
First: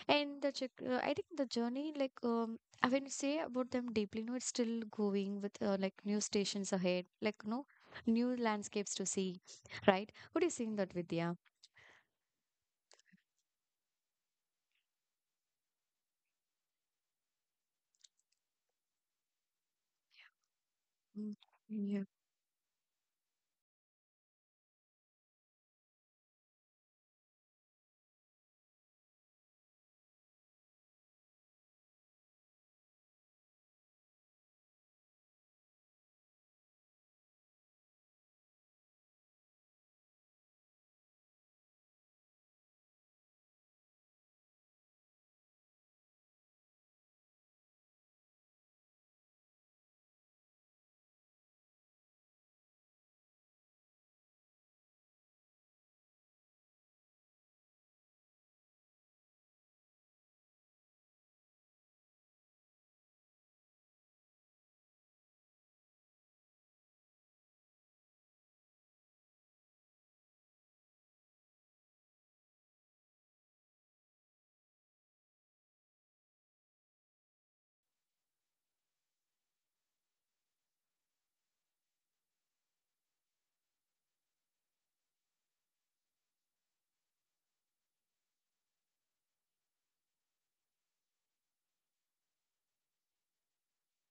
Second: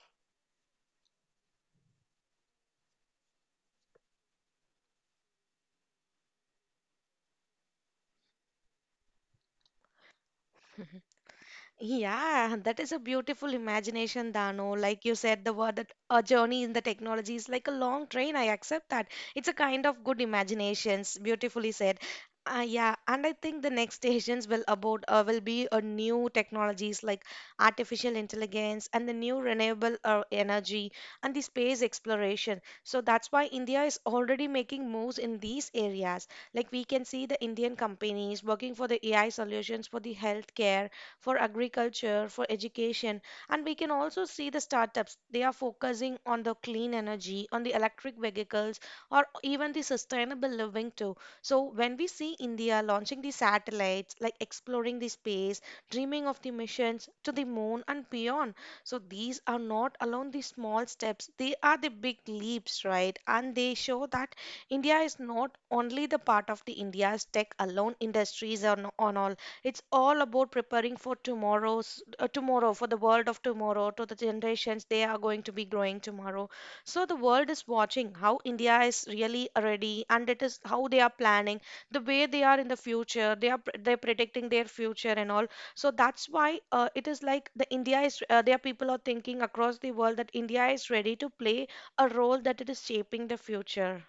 S1: And I think the journey, I when you say about them deeply, no, it's still going with like new stations ahead, like no new landscapes to see, right? What do you think that, Vidya?
S2: Yeah, that is a beautiful imagination, Dano. Like you said, the word that a journey in the technology is like a long train. I accept that. It's a kind of good imaginations. Beautifully said.
S1: Mm.
S2: Yeah, and I think the next stations will be a new technologies like artificial intelligence and the new renewable energy and the space exploration. So that's why India is already making moves in these areas. Like, we can see the Indian companies working for the AI solutions for the healthcare, for agriculture, for education. And we can also see the startups. They are focusing on the clean energy, on the electric vehicles, or even the sustainable living too. So when we see India launching the satellites, like exploring the space, dreaming of the missions to the moon and beyond. So these are not alone the small steps, they are the big leaps, right? And they show that India is not only the part of the India's tech alone industries or, no- on all. It's all about preparing for tomorrow, for the world of tomorrow, to the generations they are going to be growing tomorrow. So the world is watching how India is really ready, and it is how they are planning, the way they are in the future. They're predicting their future and all. So that's why it is like the India is their people are thinking across the world that India is ready to play a role that it is shaping the future.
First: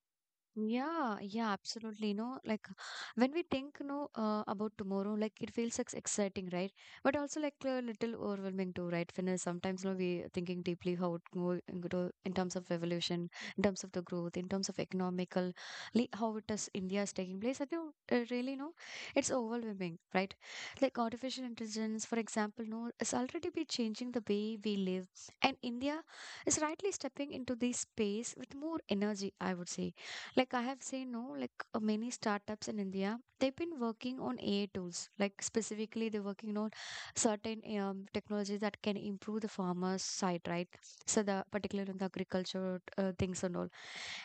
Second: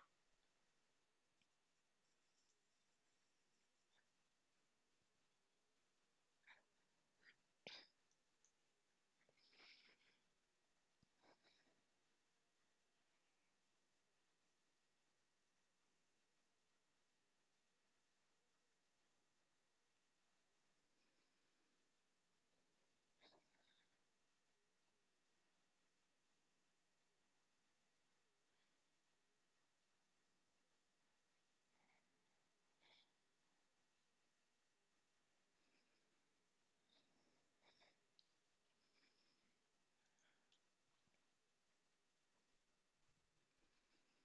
S1: Yeah, yeah, absolutely. No, like when we think, no, about tomorrow, like it feels like exciting, right? But also like a little overwhelming too, right? When sometimes, no, we thinking deeply how it go and go in terms of revolution, in terms of the growth, in terms of economical, how it is India is taking place. I think really, no, it's overwhelming, right? Like artificial intelligence, for example, no, is already be changing the way we live, and India is rightly stepping into this space with more energy, I would say. Like I have seen, no, many startups in India, they've been working on AI tools. Like specifically, they're working on certain technology that can improve the farmer's side, right? So the particularly in the agriculture things and all,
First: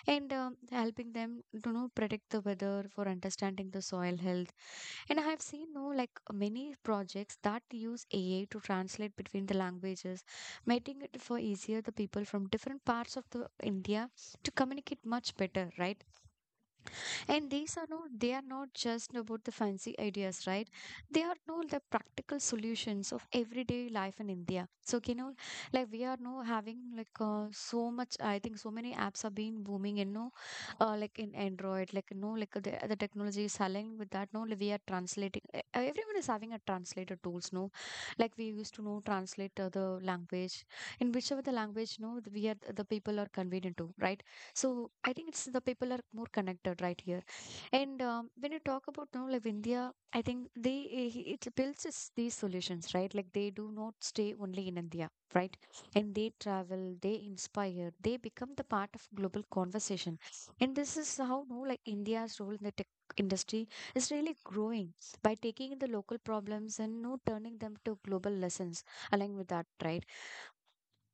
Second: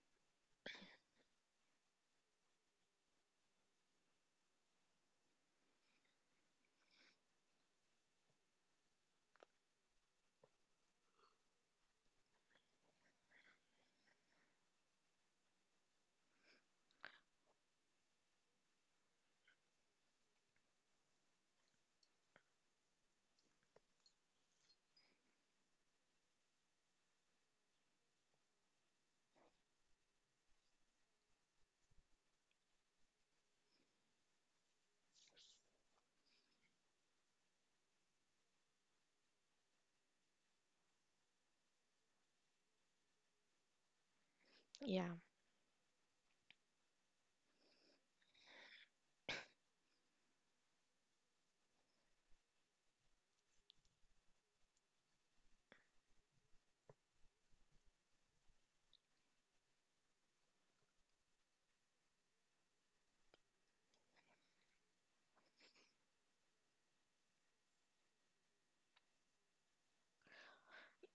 S1: and helping them to know predict the weather for understanding the soil health. And I have seen, no, like many projects that use AI to translate between the languages, making it for easier the people from different parts of the India to communicate much better, right? And these are not, they are not just about the fancy ideas, right? They are no the practical solutions of everyday life in India. So, you know, like we are now having so much, I think so many apps are being booming, you know, like in Android, like, you know, the technology is selling with that. No, like we are translating, everyone is having a translator tools, no? Like we used to know translate the language in whichever the language, no, we are the people are convenient to, right? So
S2: Yeah.
S1: I think it's the people are more connected right here. And when you talk about now, like India, I think it builds us these solutions, right? Like they do not stay only in India, right? And they travel, they inspire, they become the part of global conversation. And this is how no, like India's role in the tech industry is really growing by taking in the local problems and no turning them to global lessons along with that, right?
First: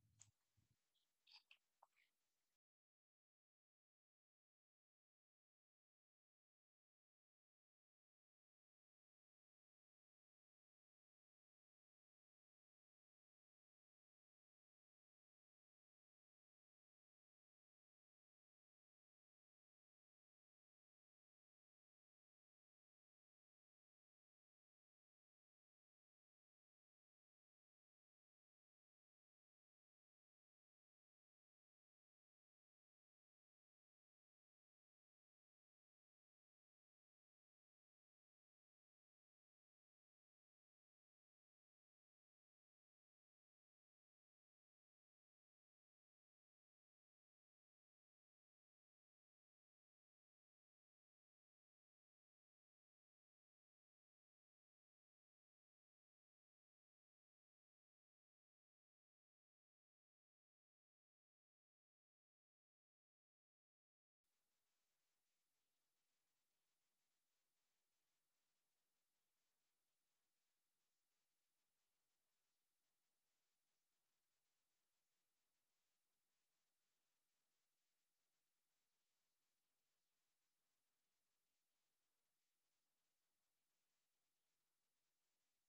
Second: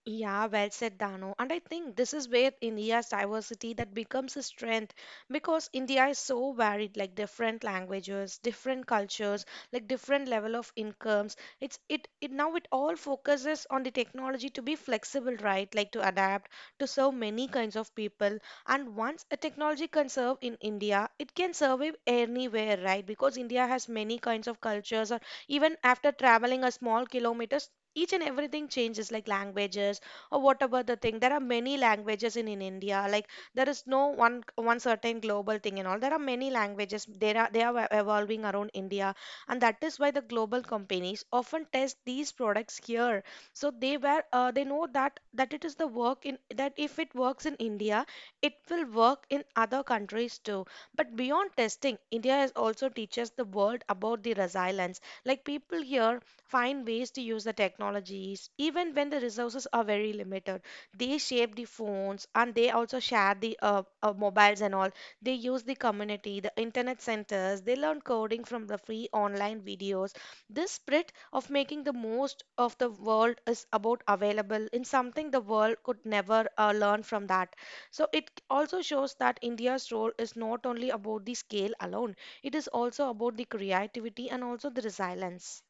S2: Yeah, well said, Dano. And I think this is where India's diversity that becomes a strength, because India is so varied, like different languages, different cultures, like different level of incomes. It's it, it now it all focuses on the technology to be flexible, right? Like, to adapt to serve many kinds of people. And once a technology can serve in India, it can survive anywhere, right? Because India has many kinds of cultures, or even after traveling a small kilometer, each and everything changes, like languages, or whatever the thing. There are many languages in india. Like, there is no one certain global thing and all. There are many languages, they are evolving around india. And that is why the global companies often test these products here. So they were they know that that it is the work in that, if it works in india, it will work in other countries too. But beyond testing, india is also teaches the world about the resilience. Like, people here find ways to use the technologies even when the resources are very limited. They shape the phones, and they also share the mobiles and all. They use the community, the internet centers. They learn coding from the free online videos. This spirit of making the most of the world is about available in something the world could never learn from that. So it also shows that india's role is not only about the scale alone. It is also about the creativity and also the resilience.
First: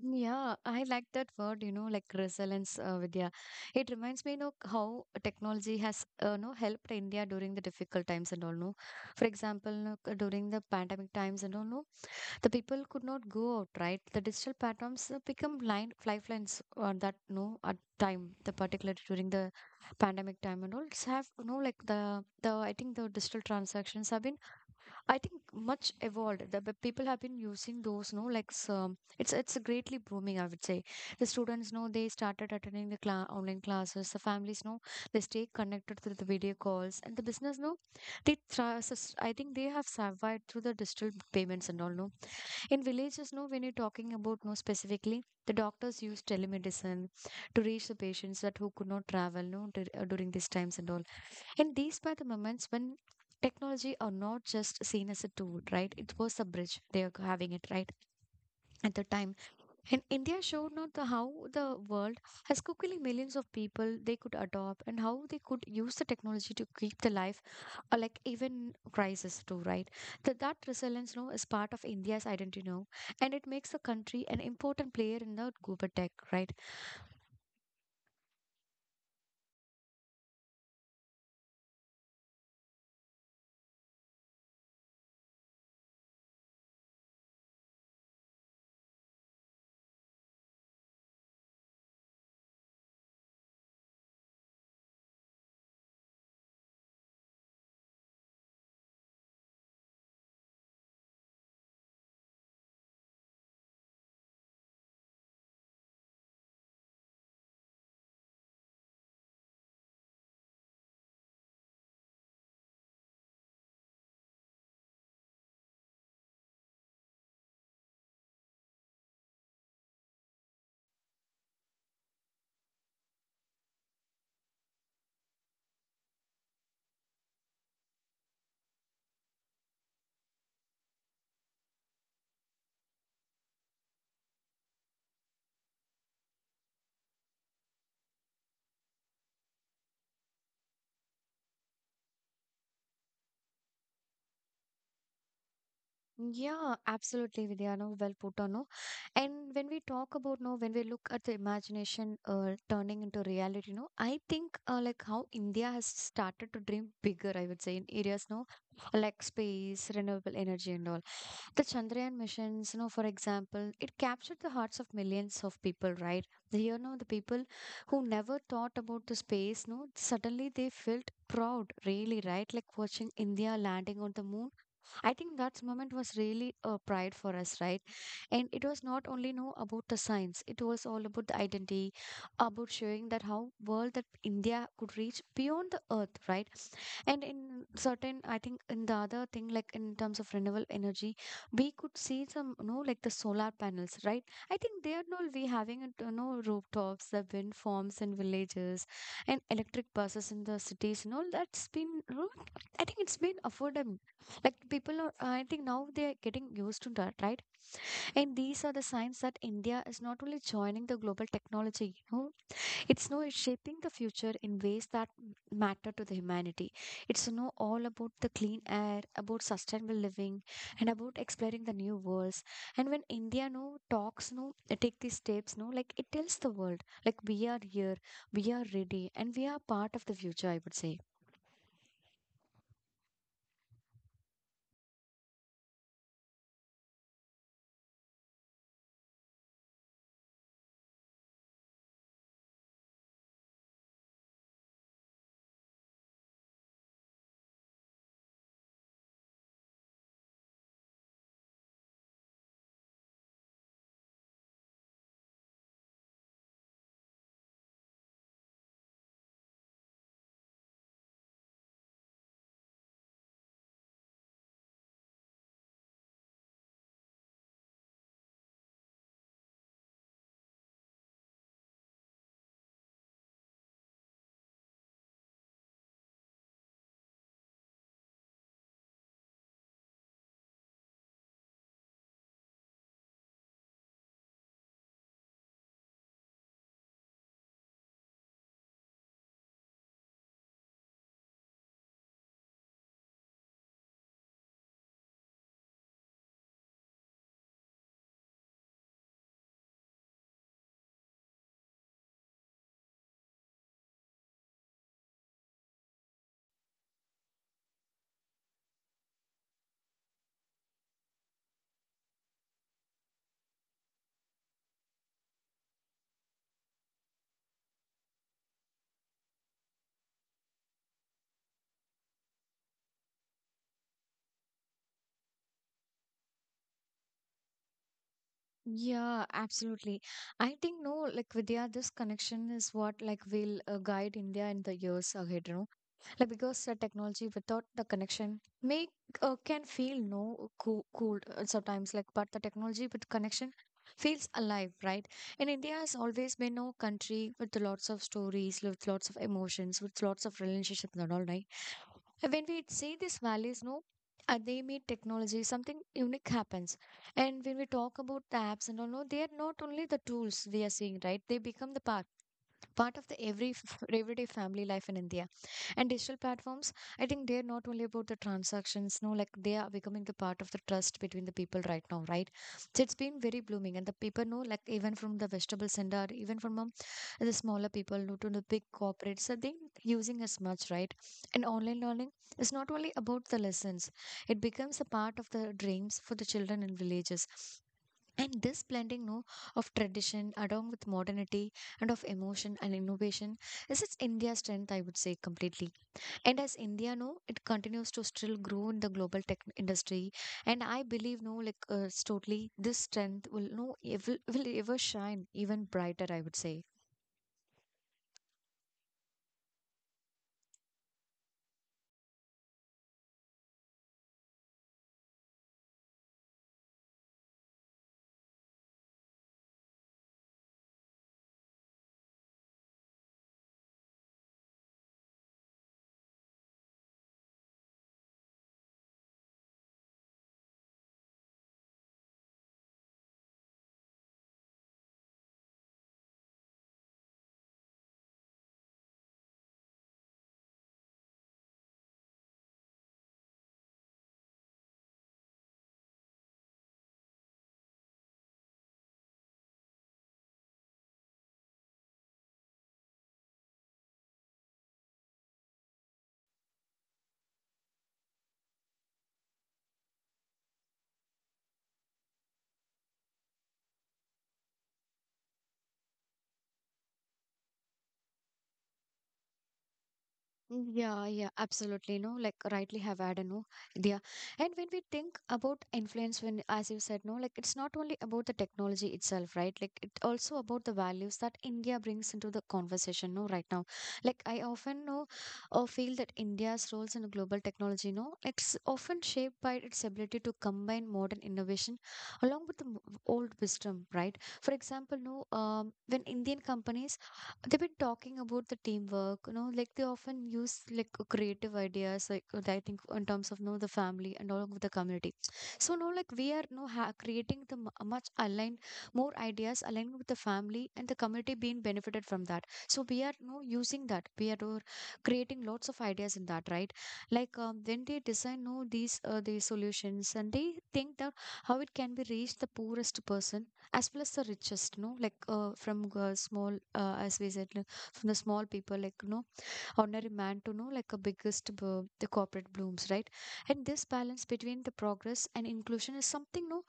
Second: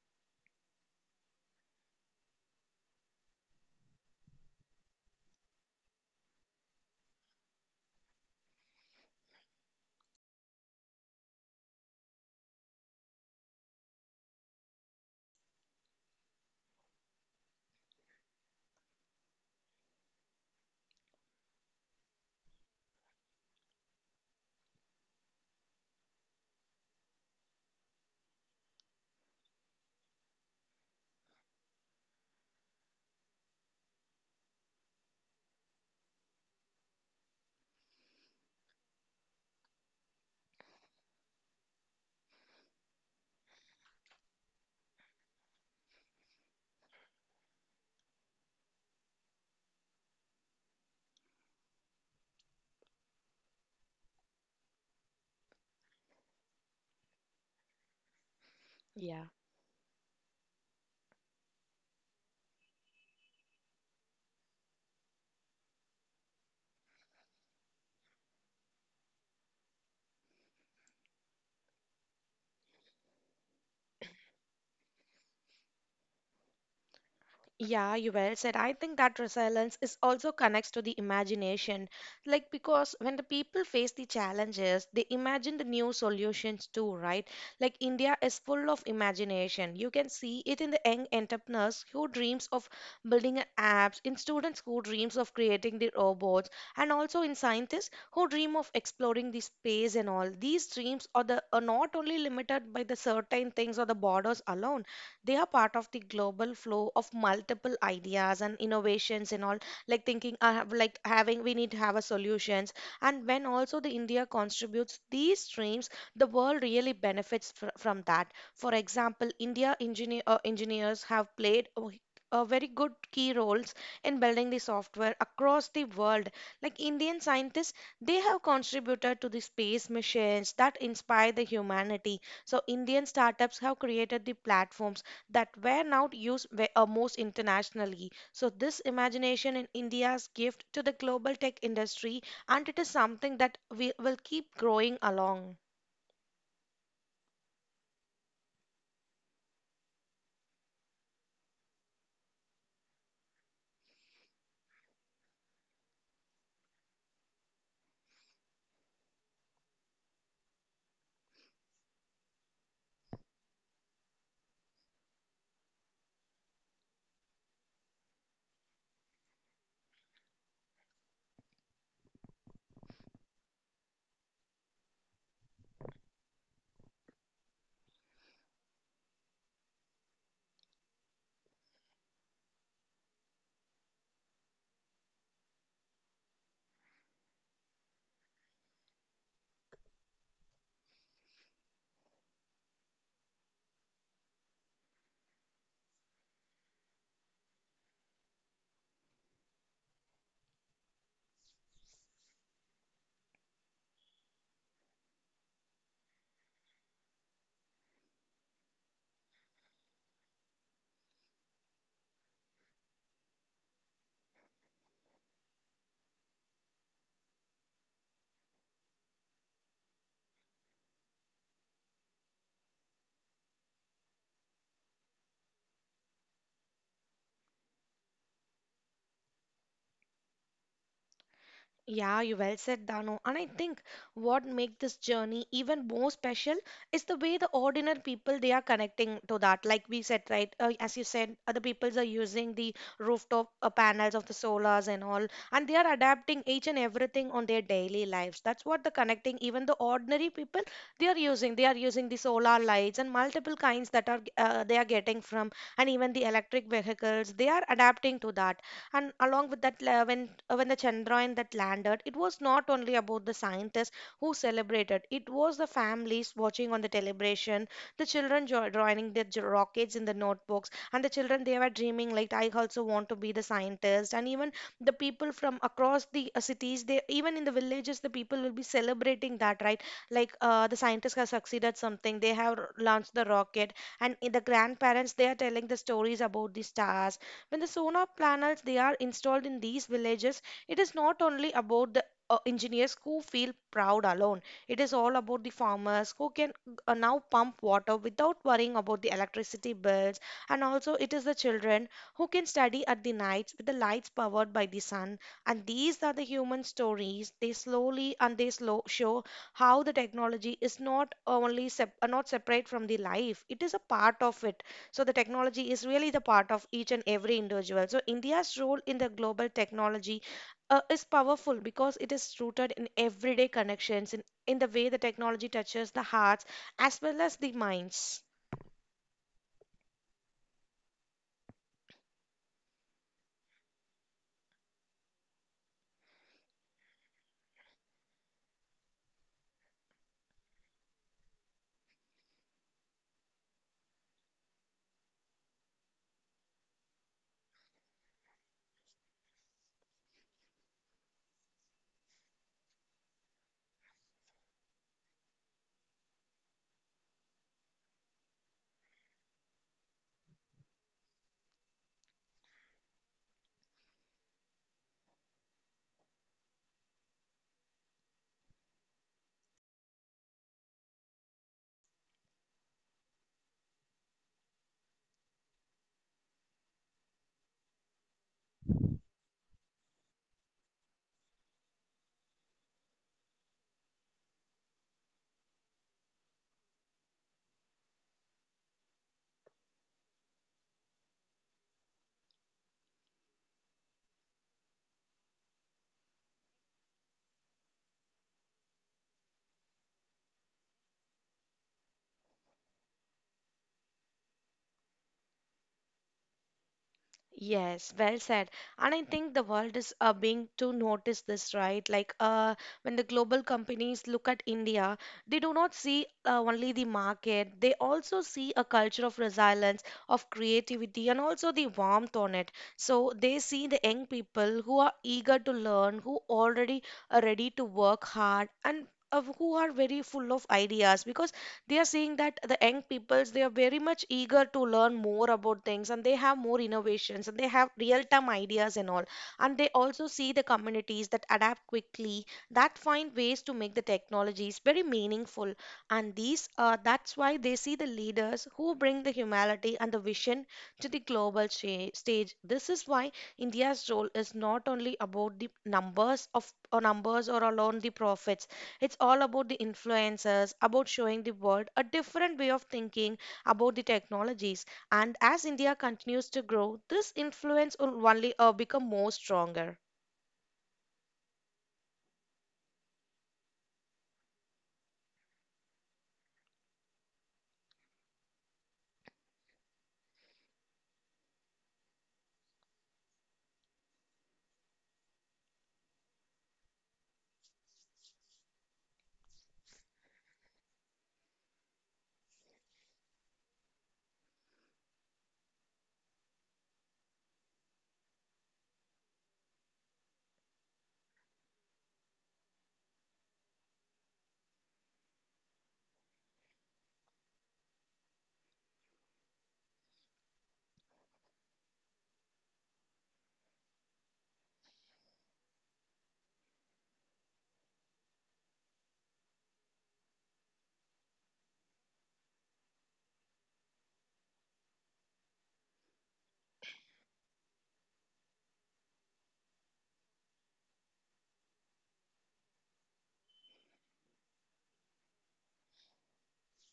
S1: Yeah, I like that word, you know, like resilience, Vidya. It reminds me, you know, how technology has, you know, helped India during the difficult times and all, no. For example, you know, during the pandemic times and all, no, the people could not go out, right? The digital platforms become line lifelines on that, no, at time, the particular during the pandemic time and all. It's have, you know, like the I think the digital transactions have been I think much evolved. The people have been using those, no, it's greatly booming. I would say the students know they started attending the online classes. The families know they stay connected through the video calls, and the business know they try. I think they have survived through the digital payments and all. No, in villages, no, when you're talking about no specifically, the doctors use telemedicine to reach the patients that who could not travel, no, during these times and all. And these were the moments when technology are not just seen as a tool, right? It was a bridge they are having it, right? At the
S2: Yeah.
S1: time. And India showed not the how the world has quickly millions of people they could adopt and how they could use the technology to keep the life or like even crisis too, right? That resilience you is part of India's identity now, and it makes the country an important player in the global tech, right?
S2: Yeah, you well said. I think that resilience is also connects to the imagination. Like, because when the people face the challenges, they imagine the new solutions too, right? Like, India is full of imagination. You can see it in the young entrepreneurs who dreams of building a apps, in students who dreams of creating the robots, and also in scientists who dream of exploring the space and all. These dreams are not only limited by the certain things or the borders alone. They are part of the global flow of multiple ideas and innovations and all. Like, thinking I have, like having, we need to have a solutions. And when also the india contributes these streams, the world really benefits from that. For example, india engineers have played a very good key roles in building the software across the world. Like, indian scientists, they have contributed to the space missions that inspire the humanity. So indian startups have created the platforms that were now used most internationally. So, this imagination in India's gift to the global tech industry, and it is something that we will keep growing along.
S1: Yeah, absolutely, Vidya. No, well put on. No, and when we talk about no, when we look at the imagination turning into reality, no, I think like how India has started to dream bigger. I would say in areas no, like space, renewable energy, and all. The Chandrayaan missions, you know, for example, it captured the hearts of millions of people. Right, you know, the people who never thought about the space, no, suddenly they felt proud. Really, right, like watching India landing on the moon. I think that moment was really a pride for us, right? And it was not only know about the science; it was all about the identity, about showing that how world that India could reach beyond the earth, right? And in certain, I think in the other thing, like in terms of renewable energy, we could see some, you know, like the solar panels, right? I think they are not we having, it, you know, rooftops, the wind farms in villages, and electric buses in the cities, you know, that's been, you know, I think it's been affordable. Like people are, I think now they are getting used to that, right? And these are the signs that India is not only joining the global technology, you know, it's no it's shaping the future in ways that matter to the humanity. It's no all about the clean air, about sustainable living, and about exploring the new worlds. And when India no talks take these steps no like it tells the world like we are here, we are ready, and we are part of the future. I would say.
S2: Yeah, you well said, Dano. And I think what make this journey even more special is the way the ordinary people they are connecting to that. Like we said, right? As you said, other peoples are using the rooftop panels of the solars and all, and they are adapting each and everything on their daily lives. That's what the connecting. Even the ordinary people they are using. They are using the solar lights and multiple kinds that are they are getting from, and even the electric vehicles. They are adapting to that and along with when the chandrayaan that landed, it was not only about the scientists who celebrated. It was the families watching on the celebration, the children joining their rockets in the notebooks, and the children they were dreaming like I also want to be the scientist. And even the people from across the cities, they even in the villages the people will be celebrating that, right? Like the scientists have succeeded something, they have launched the rocket, and the grandparents they are telling the stories about the stars. When the sonar panels they are installed in these villages, it is not only about the engineers who feel proud alone. It is all about the farmers who can now pump water without worrying about the electricity bills, and also it is the children who can study at the nights with the lights powered by the sun. And these are the human stories. They slowly and they slow show how the technology is not only not separate from the life, it is a part of it. So the technology is really the part of each and every individual. So India's role in the global technology is powerful because it is rooted in everyday connections, in the way the technology touches the hearts as well as the minds.
S1: Yeah, absolutely. I think no, like Vidya, this connection is what like will guide India in the years ahead. You know? Like because the technology without the connection make can feel no cool sometimes. Like but the technology with connection feels alive, right? And India has always been a country with lots of stories, with lots of emotions, with lots of relationships and all, right? And when we say these values, no. They meet technology, something unique happens. And when we talk about the apps and all, no, they are not only the tools we are seeing, right? They become the part of the everyday family life in India. And digital platforms, I think they're not only about the transactions, no, like they are becoming the part of the trust between the people right now, right? So it's been very blooming, and the people know, like even from the vegetable center, even from the smaller people no, to the big corporates, so they using as much, right? And online learning is not only about the lessons; it becomes a part of the dreams for the children in villages. And this blending no, of tradition along with modernity and of emotion and innovation is its India's strength, I would say, completely. And as India no, it continues to still grow in the global tech industry. And I believe no, like it's totally this strength will no it will ever shine even brighter, I would say.
S2: Yes, well said. And I think the world is being to notice this, right? Like when the global companies look at India, they do not see only the market, they also see a culture of resilience, of creativity, and also the warmth on it. So they see the young people who are eager to learn, who already are ready to work hard, and who are very full of ideas, because they are seeing that the young peoples they are very much eager to learn more about things, and they have more innovations and they have real time ideas and all. And they also see the communities that adapt quickly, that find ways to make the technologies very meaningful. And these are, that's why they see the leaders who bring the humanity and the vision to the global stage. This is why India's role is not only about the numbers of or numbers or alone the profits. It's all about the influencers, about showing the world a different way of thinking about the technologies. And as India continues to grow, this influence will only become more stronger.
S1: Mm. Yeah, yeah, absolutely. No, like rightly have added, no, yeah. And when we think about influence, when as you said, no, like it's not only about the technology itself, right? Like it also about the values that India brings into the conversation, no, right now. Like I often know or feel that India's roles in global technology, no, it's often shaped by its ability to combine modern innovation along with old wisdom, right? For example, no, when Indian companies they've been talking about the teamwork, you know, like they often use creative ideas, I think in terms of you know the family and all of the community. So now, like we are you know, creating the much aligned, more ideas aligned with the family and the community being benefited from that. So we are you know, using that. We are creating lots of ideas in that, right? Like when they design you know, these solutions and they think that how it can be reached the poorest person as well as the richest no from small as we said like, from the small people like you know ordinary man to know like a biggest the corporate blooms, right? And this balance between the progress and inclusion is something no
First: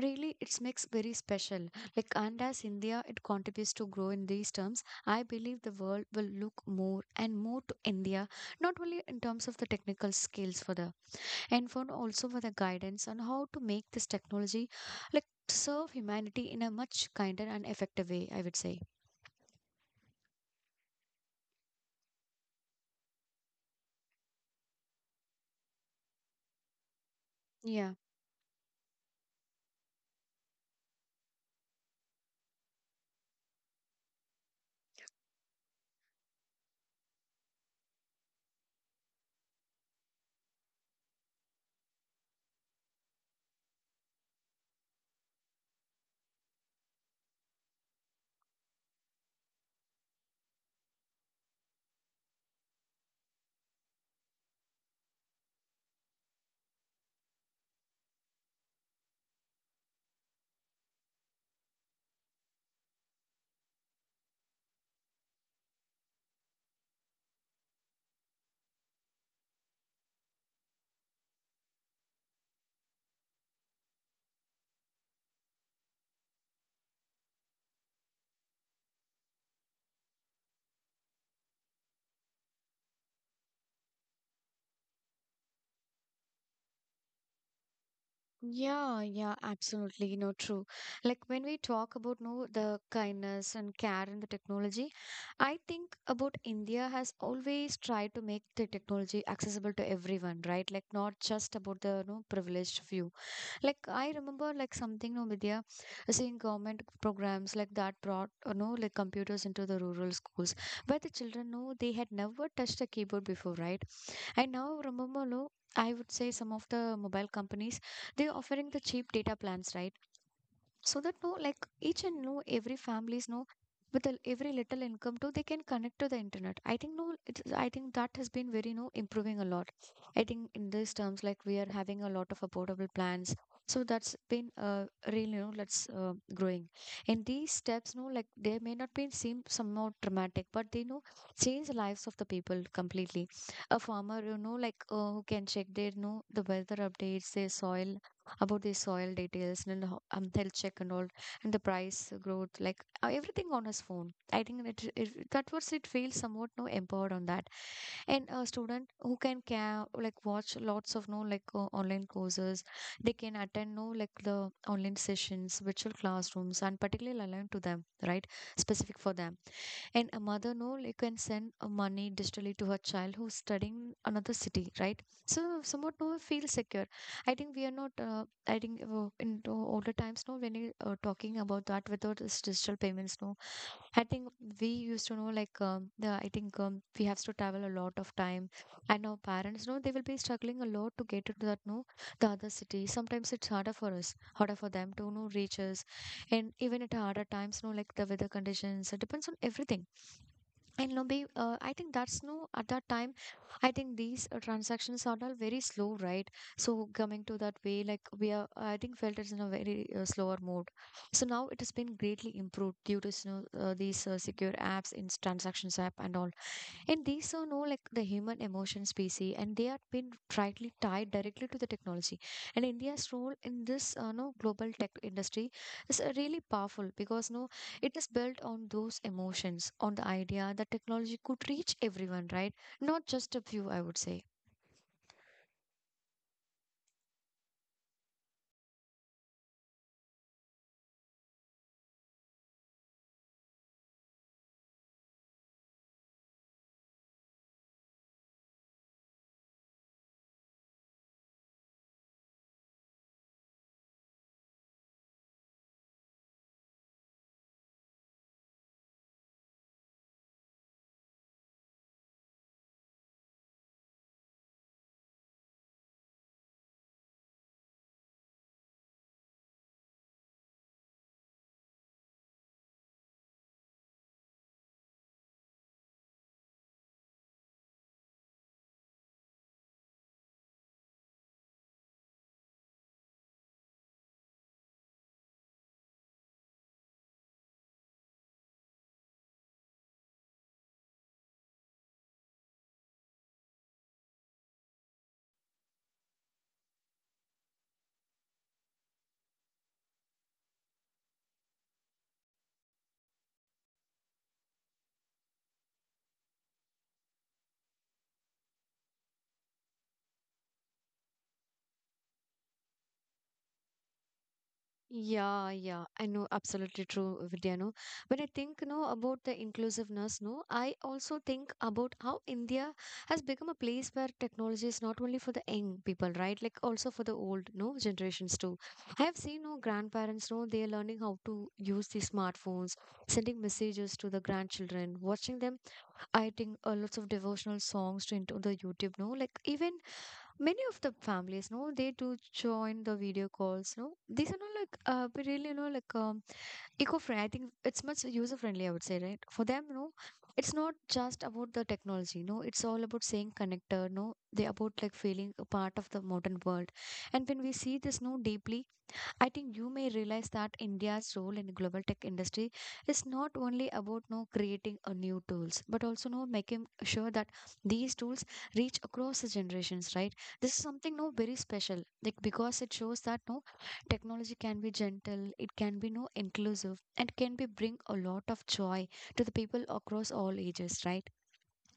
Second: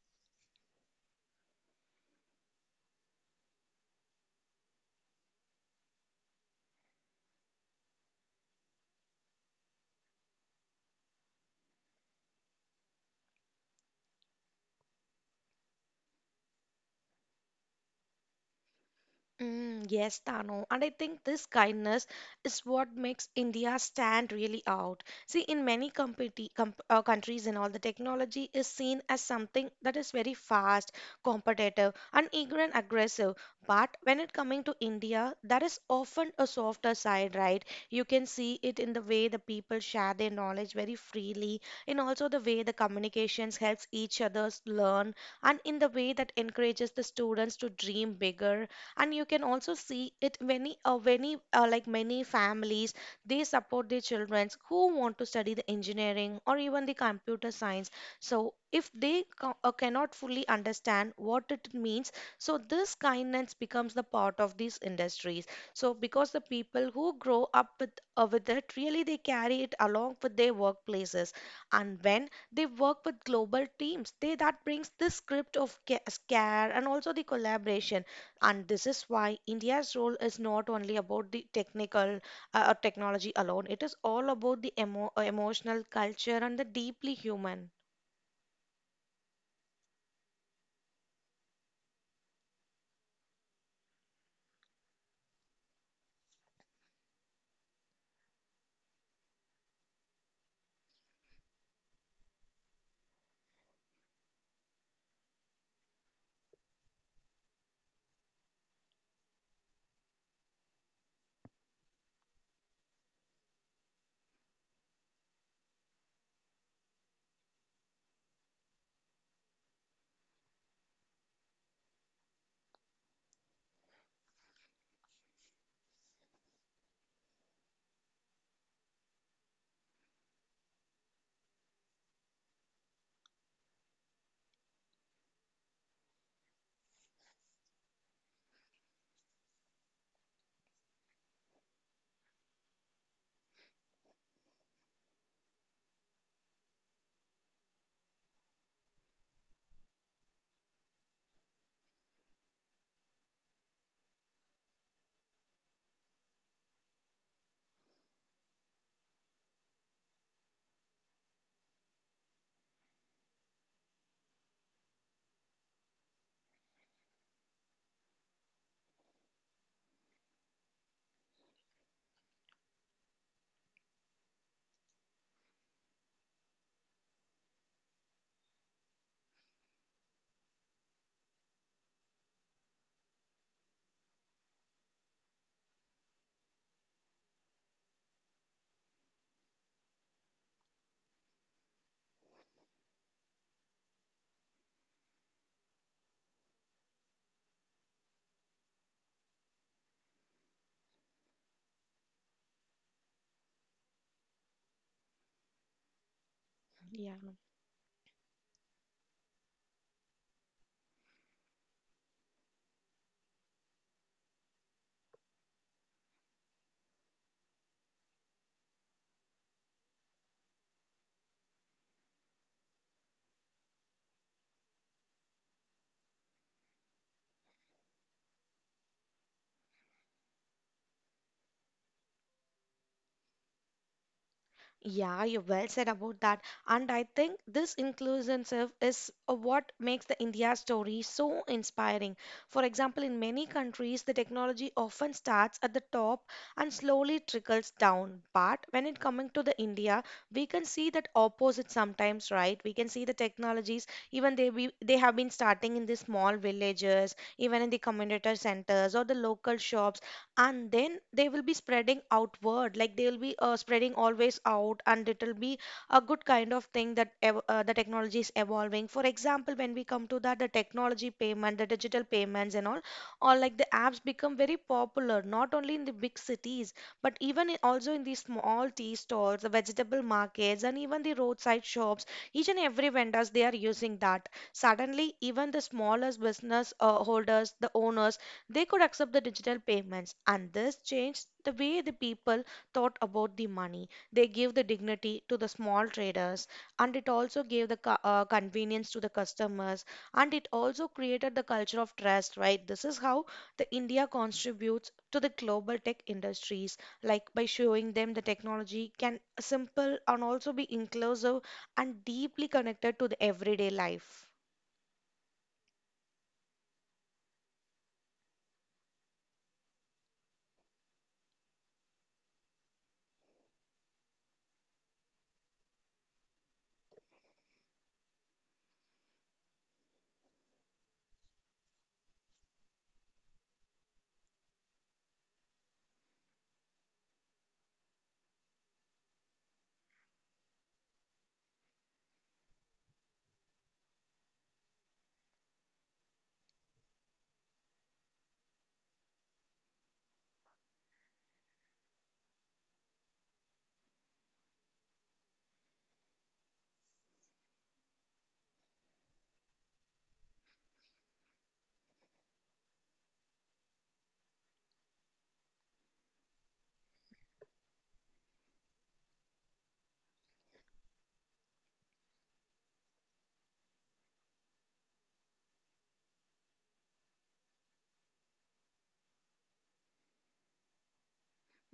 S1: really it makes very special, like. And as India it contributes to grow in these terms, I believe the world will look more and more to India, not only in terms of the technical skills for the and for also for the guidance on how to make this technology like serve humanity in a much kinder and effective way, I would say.
S2: Mm, yes, Tanu. And I think this kindness is what makes India stand really out. See, in many competi com countries and all, the
S1: Yeah.
S2: technology is seen as something that is very fast, competitive, and eager and aggressive. But when it coming to India, that is often a softer side, right? You can see it in the way the people share their knowledge very freely, in also the way the communications helps each others learn, and in the way that encourages the students to dream bigger. And you can also see it many like many families they support their children who want to study the engineering or even the computer science. So if they cannot fully understand what it means, so this kindness becomes the part of these industries. So because the people who grow up with with it really, they carry it along with their workplaces. And when they work with global teams, they that brings this script of care and also the collaboration. And this is why India's role is not only about the technical or technology alone, it is all about the emotional culture and the deeply human.
S1: Yeah, yeah, absolutely, you know, true. Like when we talk about no the kindness and care in the technology, I think about India has always tried to make the technology accessible to everyone, right? Like not just about the no privileged few. Like I remember like something no Vidya seeing government programs like that brought you know like computers into the rural schools where the children know they had never touched a keyboard before, right? And now Romomolo, I would say some of the mobile companies, they're offering the cheap data plans, right? So that no like each and no every families know with the, every little income too they can connect to the internet. I think no it's, I think that has been very no improving a lot. I think in these terms like we are having a lot of affordable plans, so that's been really you know let's growing. And these steps no like they may not be seem somewhat dramatic but they know change the lives of the people completely. A farmer you know who can check their know the weather updates their soil, about the soil details and health check and all, and the price growth like everything on his phone. I think that was it feels somewhat no empowered on that. And a student who can care like watch lots of no online courses, they can attend no like the online sessions, virtual classrooms, and particularly aligned to them, right? Specific for them. And a mother no like can send money digitally to her child who's studying in another city, right? So somewhat no feel secure. I think we are not I think in the older times no when you talking about that without this digital payments no, I think we used to know like the I think we have to travel a lot of time, and our parents know they will be struggling a lot to get into that no the other city. Sometimes it's harder for us, harder for them to know reach us, and even at harder times no like the weather conditions it depends on everything. And no be I think that's no at that time, I think these transactions are all very slow, right? So coming
S2: Yeah.
S1: to that way like we are I think felt it's in a very slower mode. So now it has been greatly improved due to you know, these secure apps in transactions app and all. And these are no like the human emotion species, and they are been tightly tied directly to the technology. And India's role in this no global tech industry is really powerful because no, it is built on those emotions, on the idea that technology could reach everyone, right? Not just a few, I would say.
S2: Yeah, you well said about that. And I think this inclusive is what makes the India story so inspiring. For example, in many countries, the technology often starts at the top and slowly trickles down. But when it coming to the India, we can see that opposite sometimes, right? We can see the technologies, even they have been starting in the small villages, even in the community centers or the local shops, and then they will be spreading outward. Like they will be spreading always out, and it will be a good kind of thing that the technology is evolving. For example, when we come to that, the technology payment, the digital payments and all, or like the apps become very popular, not only in the big cities but also in the small tea stores, the vegetable markets, and even the roadside shops. Each and every vendors they are using that. Suddenly even the smallest business holders, the owners, they could accept the digital payments, and this changed the way the people thought about the money. They gave the dignity to the small traders, and it also gave the convenience to the customers, and it also created the culture of trust, right? This is how the India contributes to the global tech industries, like by showing them the technology can simple and also be inclusive and deeply connected to the everyday life.
S1: Yeah, yeah, I know absolutely true, Vidya. No, when I think no about the inclusiveness, no, I also think about how India has become a place where technology is not only for the young people, right? Like also for the old, no generations too. I have seen no grandparents, no, they are learning how to use these smartphones, sending messages to the grandchildren, watching them. I think lots of devotional songs to into the YouTube, no, like even many of the families no they do join the video calls no these are not like we really you know eco-friendly. I think it's much user friendly, I would say, right? For them no, it's not just about the technology no, it's all about saying connected no, they about like feeling a part of the modern world. And when we see this no deeply, I think you may realize that India's role in the global tech industry is not only about no creating a new tools, but also no making sure that these tools reach across the generations, right? This is something no very special, like because it shows that no technology can be gentle, it can be no inclusive, and can be bring a lot of joy to the people across all ages, right?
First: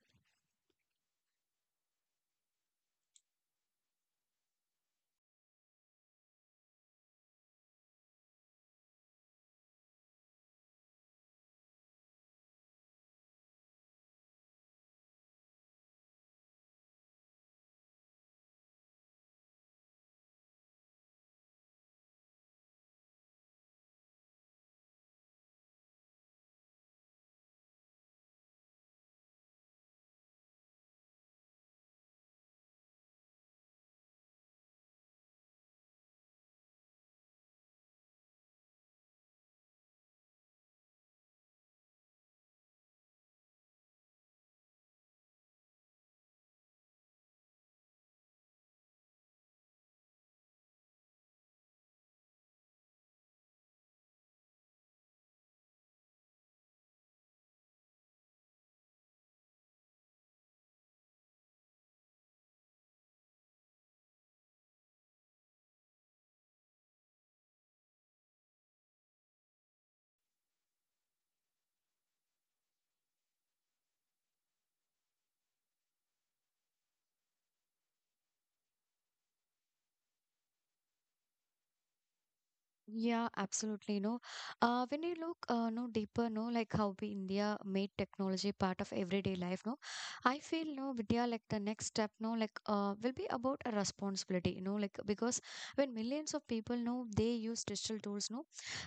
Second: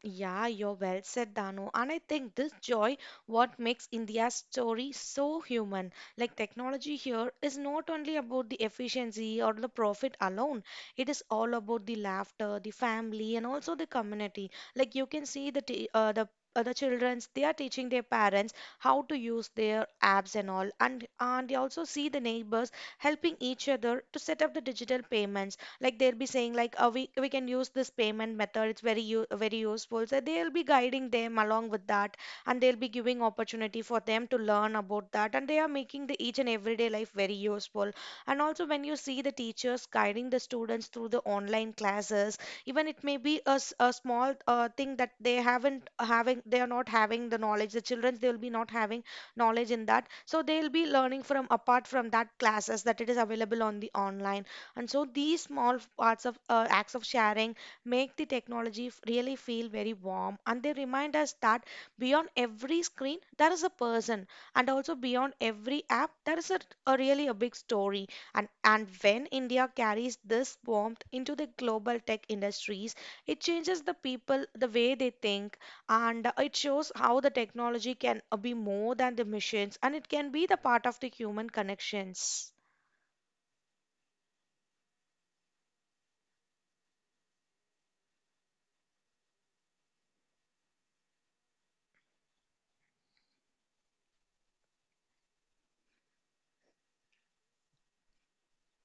S2: Yeah, you're well said, Dano. And I think this joy what makes India's story so human. Like technology here is not only about the efficiency or the profit alone. It is all about the laughter, the family, and also the community. Like you can see the childrens they are teaching their parents how to use their apps and all. And they also see the neighbors helping each other to set up the digital payments. Like they'll be saying like, oh, we can use this payment method, it's very useful. So they'll be guiding them along with that, and they'll be giving opportunity for them to learn about that, and they are making the each and everyday life very useful. And also when you see the teachers guiding the students through the online classes, even it may be a small thing that they haven't having, they are not having the knowledge, the children they will be not having knowledge in that. So they'll be learning from, apart from that classes that it is available on the online. And so these small parts of acts of sharing make the technology really feel very warm, and they remind us that beyond every screen there is a person, and also beyond every app there is a really a big story. And when India carries this warmth into the global tech industries, it changes the people the way they think, and it shows how the technology can be more than the machines, and it can be the part of the human connections.
S1: Yeah, absolutely. No, when you look, no deeper, no, like how we India made technology part of everyday life. No, I feel no Vidya like the next step. No, will be about a responsibility. You know, like because when millions of people know they use digital tools. No,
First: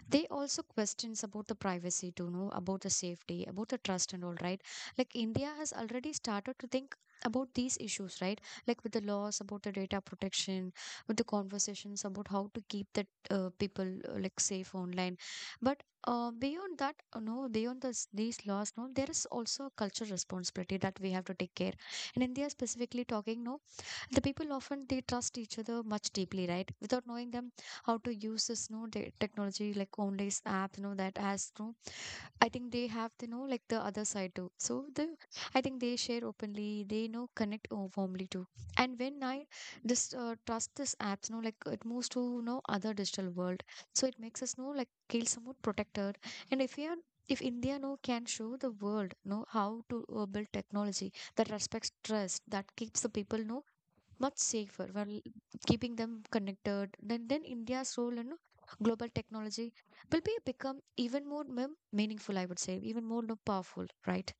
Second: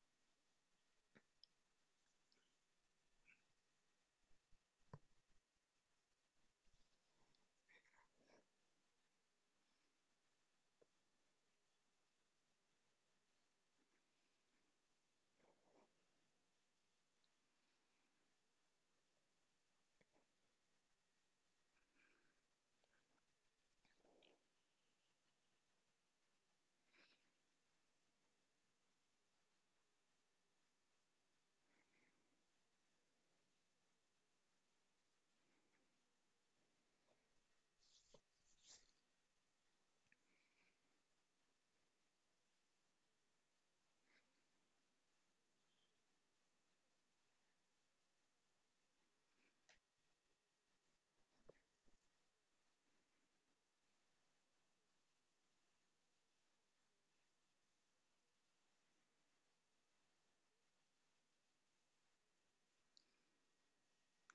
S1: they also questions about the privacy to know about the safety about the trust and all, right? Like India has already started to think about these issues, right? Like with the laws about the data protection, with the conversations about how to keep the people like safe online. But beyond this, these laws no there is also a cultural responsibility that we have to take care in India, specifically talking no the people often they trust each other much deeply, right? Without knowing them how to use this no the technology like only's app you know that has no, I think they have to know like the other side too. So the I think they share openly, they know warmly too. And when I this trust this apps you know like it moves to you know other digital world, so it makes us know like feel somewhat protected. And if we are If India no can show the world know how to build technology that respects trust, that keeps the people know much safer while keeping them connected. Then India's role in global technology will be become even more meaningful, I would say, even more no, powerful, right?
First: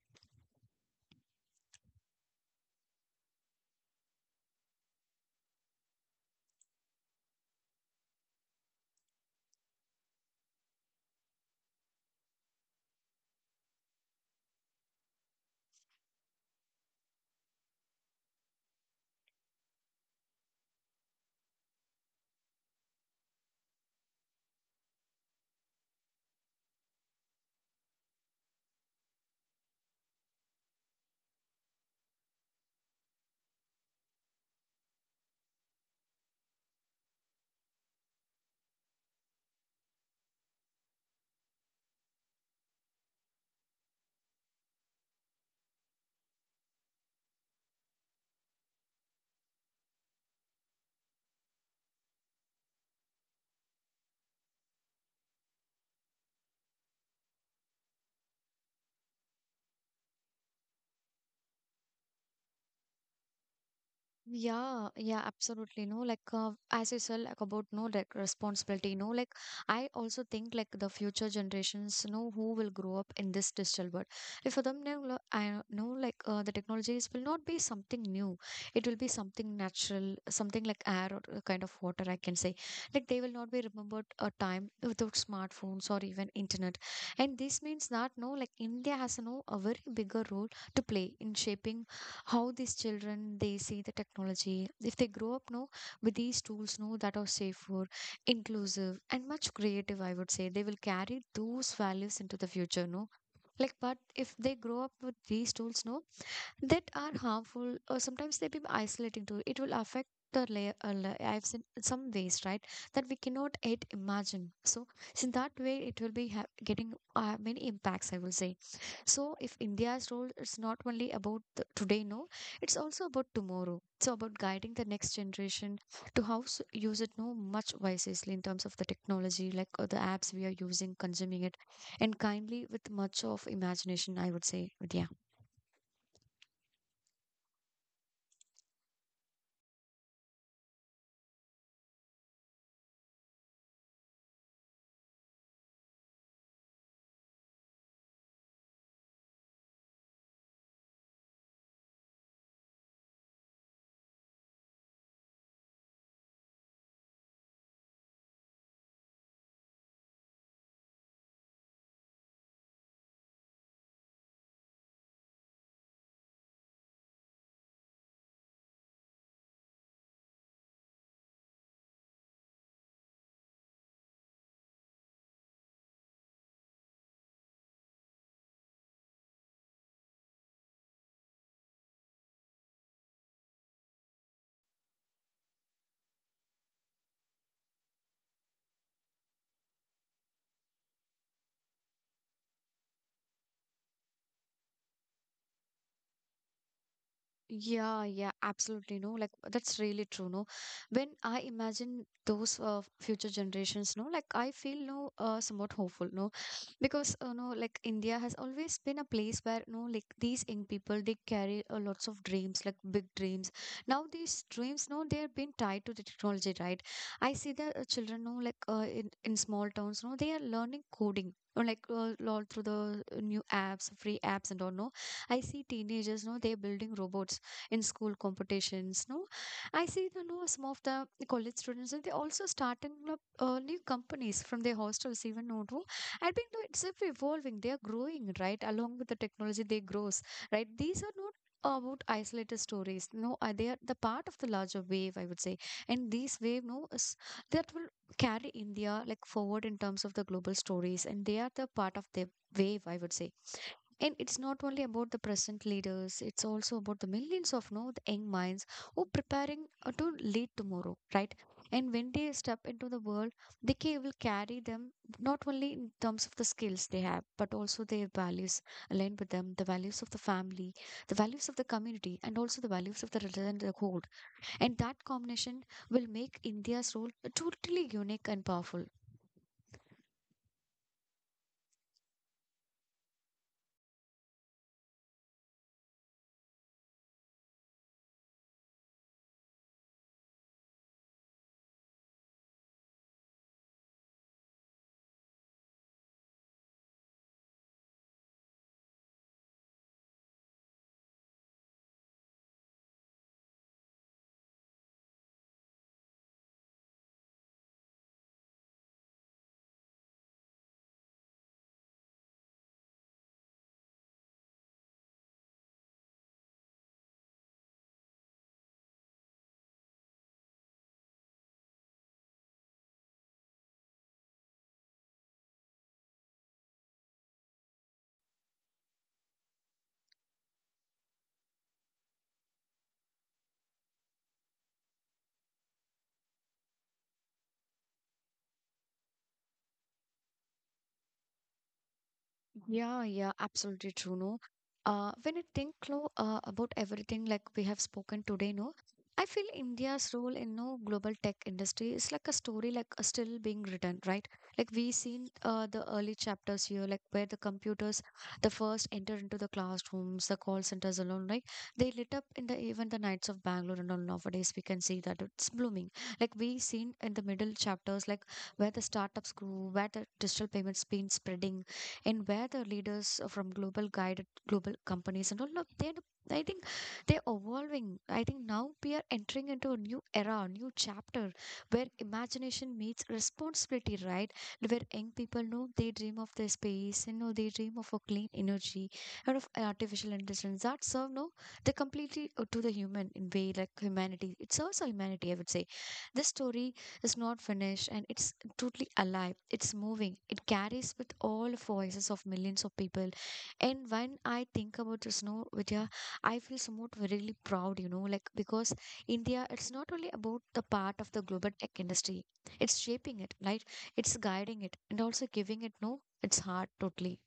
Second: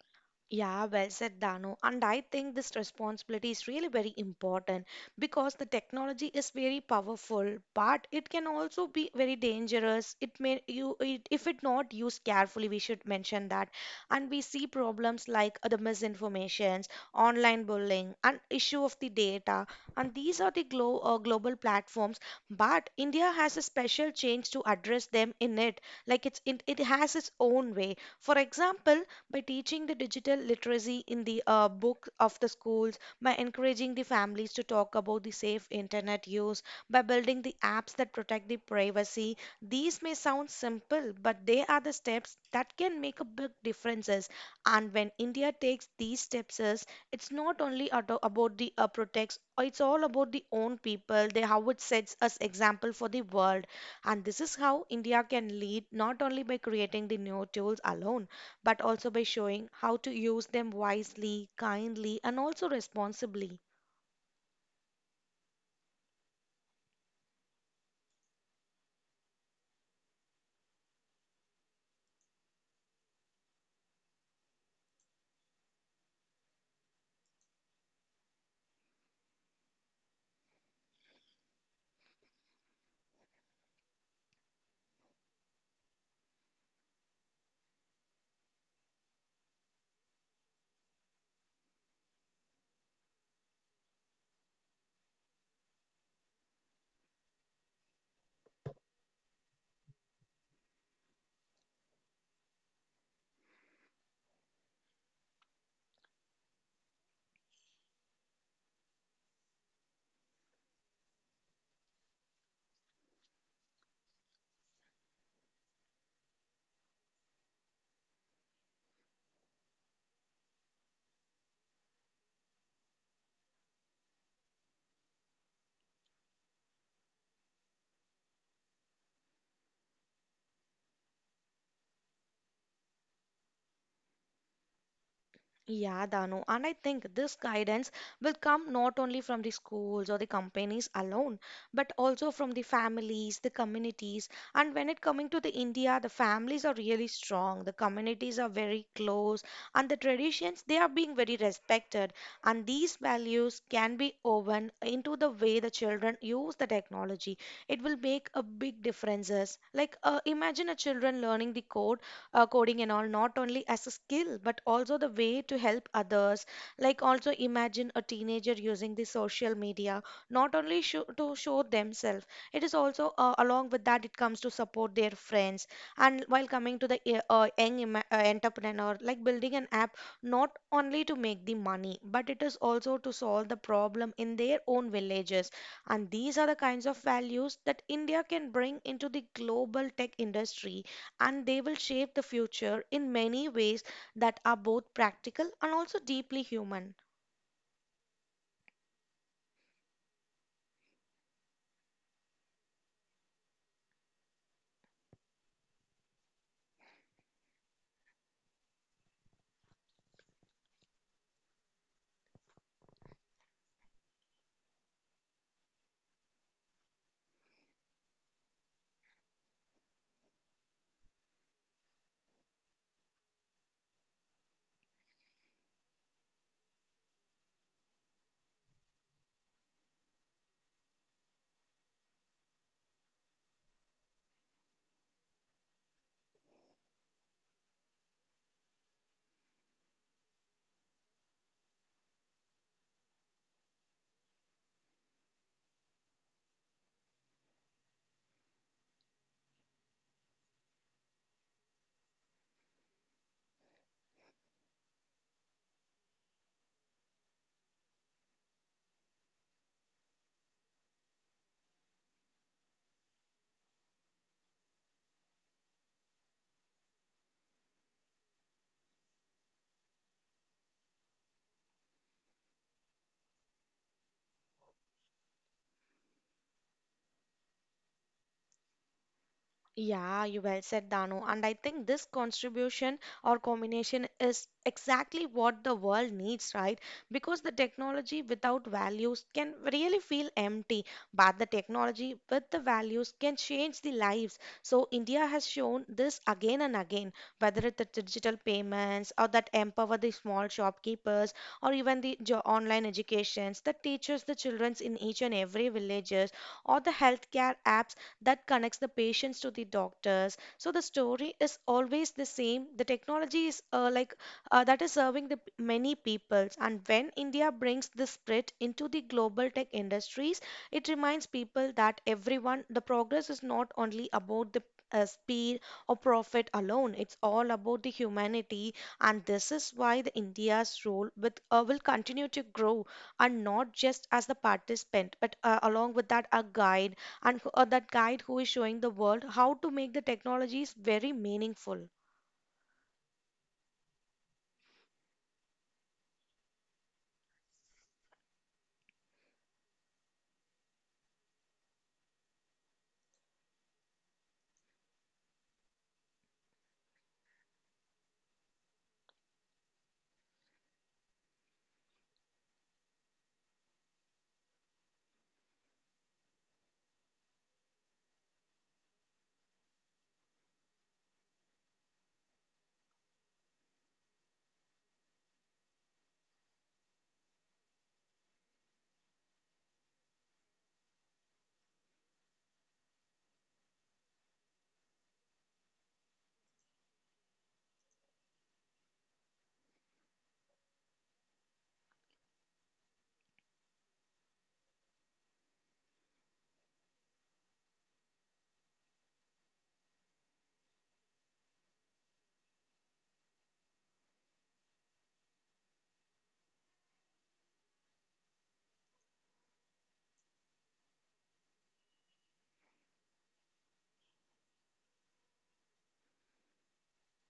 S2: Yeah, well said, Dano. And I think this responsibility is really very important, because the technology is very powerful, but it can also be very dangerous. It may you it, if it not used carefully, we should mention that. And we see problems like the misinformations, online bullying, and issue of the data. And these are the global platforms, but India has a special change to address them in it. Like it's it, it has its own way. For example, by teaching the digital literacy in the book of the schools, by encouraging the families to talk about the safe internet use, by building the apps that protect the privacy. These may sound simple, but they are the steps that can make a big differences. And when India takes these steps, is it's not only about the protects, it's all about the own people, they how it sets us example for the world. And this is how India can lead not only by creating the new tools alone, but also by showing how to use them wisely, kindly, and also responsibly.
S1: Yeah, yeah, absolutely. No, as you said, like about no like responsibility. No, like I also think like the future generations know who will grow up in this digital world. If for them now, I know the technologies will not be something new. It will be something natural, something like air or a kind of water. I can say like they will not be remembered a time without smartphones or even internet. And this means that no, like India has no a very bigger role to play in shaping how these children they see the technology. If they grow up no with these tools no that are safer, inclusive, and much creative, I would say they will carry those values into the future no. Like but if they grow up with these tools no that are harmful or sometimes they be isolating to, it will affect the layer lives in some ways, right? That we cannot yet imagine. So in that way it will be getting many impacts, I will say. So, if India's role is not only about the today, no, it's also about tomorrow. So, about guiding the next generation to how s use it, no, much wisely in terms of the technology, like the apps we are using, consuming it, and kindly with much of imagination, I would say, Vidya.
S2: Yeah, Danu. And I think this guidance will come not only from the schools or the companies alone, but also from the families, the communities. And when it coming to the India, the families are really strong, the communities are very close, and the traditions they are being very respected. And these values can be woven into the way the children use the technology. It will make a big differences. Like imagine a children learning the code coding and all, not only as a skill but also the way to help others. Like also imagine a teenager using the social media, not only show, to show themselves, it is also along with that, it comes to support their friends. And while coming to the entrepreneur, like building an app not only to make the money, but it is also to solve the problem in their own villages. And these are the kinds of values that India can bring into the global tech industry, and they will shape the future in many ways that are both practical and also deeply human.
S1: Yeah, yeah, absolutely. No, like that's really true. No, when I imagine those future generations, no, like I feel no somewhat hopeful. No, because no, like India has always been a place where no, like these young people they carry lots of dreams, like big dreams. Now these dreams, no, they are being tied to the technology, right? I see the children, no, like in small towns, no, they are learning coding. Or like all through the new apps, free apps, and all. No, I see teenagers. No, they're building robots in school competitions, no, I see, you know, some of the college students and they also starting up new companies from their hostels even, no, no. I think no, it's ever evolving, they are growing right along with the technology they grows, right? These are not about isolated stories, no, they are the part of the larger wave, I would say. And these wave no is, that will carry india like forward in terms of the global stories and they are the part of the wave, I would say. And it's not only about the present leaders, it's also about the millions of no, the young minds who preparing to lead tomorrow, right? And when they step into the world, they will carry them not only in terms of the skills they have, but also their values aligned with them, the values of the family, the values of the community, and also the values of the religion they hold. And that combination will make India's role totally unique and powerful.
S2: Yeah, you well said, Dano. And I think this contribution or combination is exactly what the world needs, right? Because the technology without values can really feel empty, but the technology with the values can change the lives. So India has shown this again and again, whether it's the digital payments or that empower the small shopkeepers, or even the online educations that teaches the children in each and every villages, or the healthcare apps that connects the patients to the doctors. So the story is always the same. The technology is that is serving the many peoples. And when India brings this spirit into the global tech industries, it reminds people that everyone, the progress is not only about the speed or profit alone. It's all about the humanity, and this is why the India's role with will continue to grow, and not just as the participant, but along with that, a guide and or that guide who is showing the world how to make the technologies very meaningful.
S1: Yeah, yeah, absolutely true. No, when I think Lo, about everything like we have spoken today, no, I feel India's role in no global tech industry is like a story like still being written, right? Like we seen the early chapters here, like where the computers, the first enter into the classrooms, the call centers alone, right? They lit up in the even the nights of Bangalore and all. Nowadays, we can see that it's blooming. Like we seen in the middle chapters, like where the startups grew, where the digital payments been spreading and where the leaders from global guided global companies and all of they I think they're evolving. I think now we are entering into a new era, a new chapter where imagination meets responsibility, right? Where young people know they dream of the space, you know, they dream of a clean energy and of artificial intelligence that serve no they completely to the human in way like humanity. It serves our humanity, I would say. This story is not finished and it's totally alive. It's moving. It carries with all the voices of millions of people. And when I think about the snow, Vidya, I feel somewhat really proud, you know, like because India, it's not only about the part of the global tech industry. It's shaping it, right? It's guiding it and also giving it no, its heart totally.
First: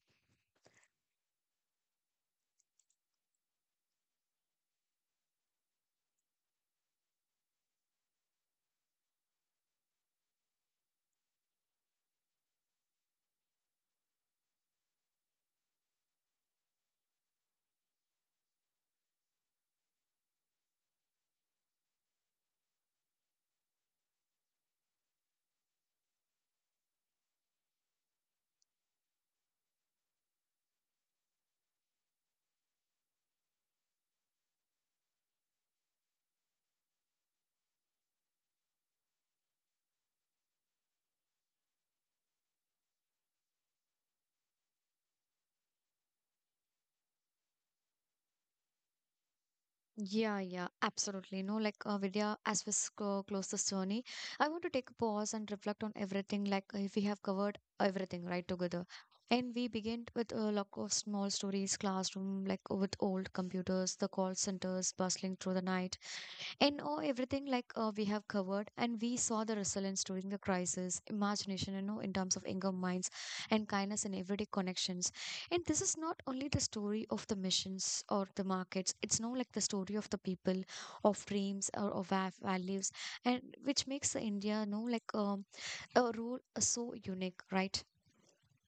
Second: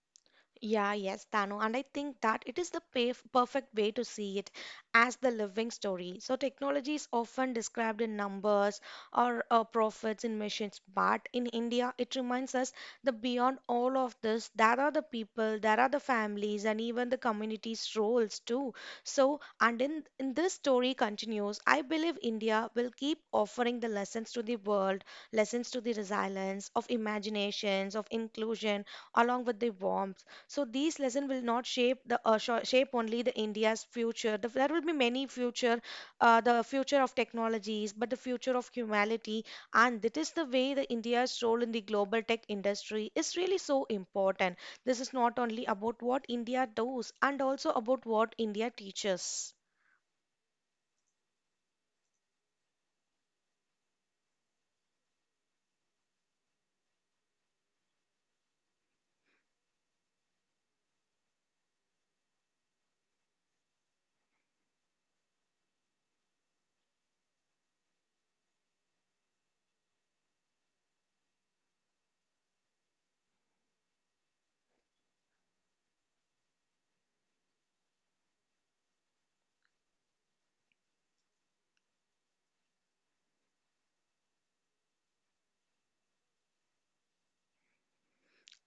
S2: Yeah, yes, Dano. And I think that it is the perfect way to see it as the living story. So, technology is often described in numbers or profits in machines, but in India, it reminds us that beyond all of this, there are the people, there are the families, and even the community's roles too. So, and in this story continues, I believe India will keep offering the lessons to the world, lessons to the resilience of imaginations, of inclusion, along with the warmth. So these lesson will not shape the shape only the India's future. There will be many future, the future of technologies, but the future of humanity, and that is the way the India's role in the global tech industry is really so important. This is not only about what India does, and also about what India teaches.
S1: Yeah, yeah, absolutely. No, like Vidya, as we close this journey, I want to take a pause and reflect on everything. Like if we have covered everything right together, and we begin with a lot of small stories, classroom, like with old computers, the call centers bustling through the night, and oh, everything like we have covered, and we saw the resilience during the crisis, imagination, you know, in terms of anger minds, and kindness in everyday connections. And this is not only the story of the missions or the markets; it's no like the story of the people, of dreams or of values, and which makes the India, you know, like a role so unique, right?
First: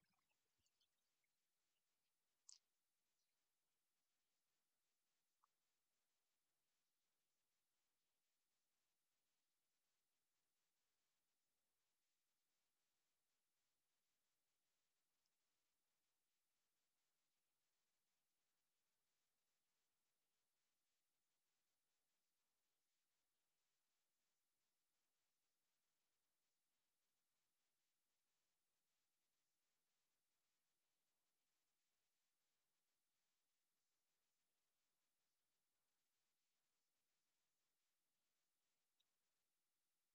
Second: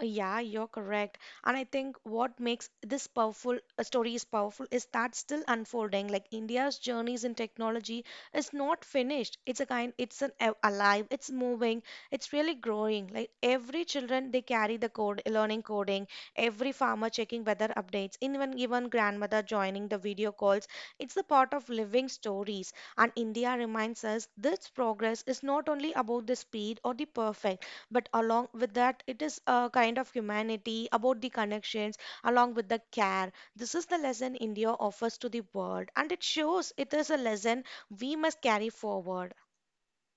S2: Yeah, you're correct. And I think what makes this powerful story is powerful is that still unfolding. Like India's journeys in technology is not finished. It's a kind, it's an alive, it's moving, it's really growing. Like every children, they carry the code, learning coding. Every farmer checking weather updates. Even grandmother joining the video calls. It's the part of living stories. And India reminds us this progress is not only about the speed or the perfect, but along with that, it is a kind of humanity, about the connections, along with the care. This is the lesson India offers to the world, and it shows it is a lesson we must carry forward.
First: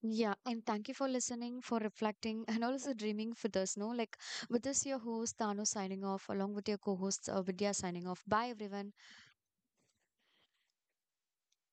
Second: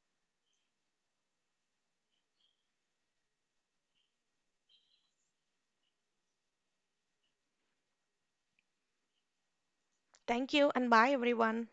S1: Yeah, and thank you for listening, for reflecting, and also dreaming with us. No, like with this, your host Tanu signing off, along with your co host Vidya signing off. Bye, everyone.
S2: Thank you and bye everyone.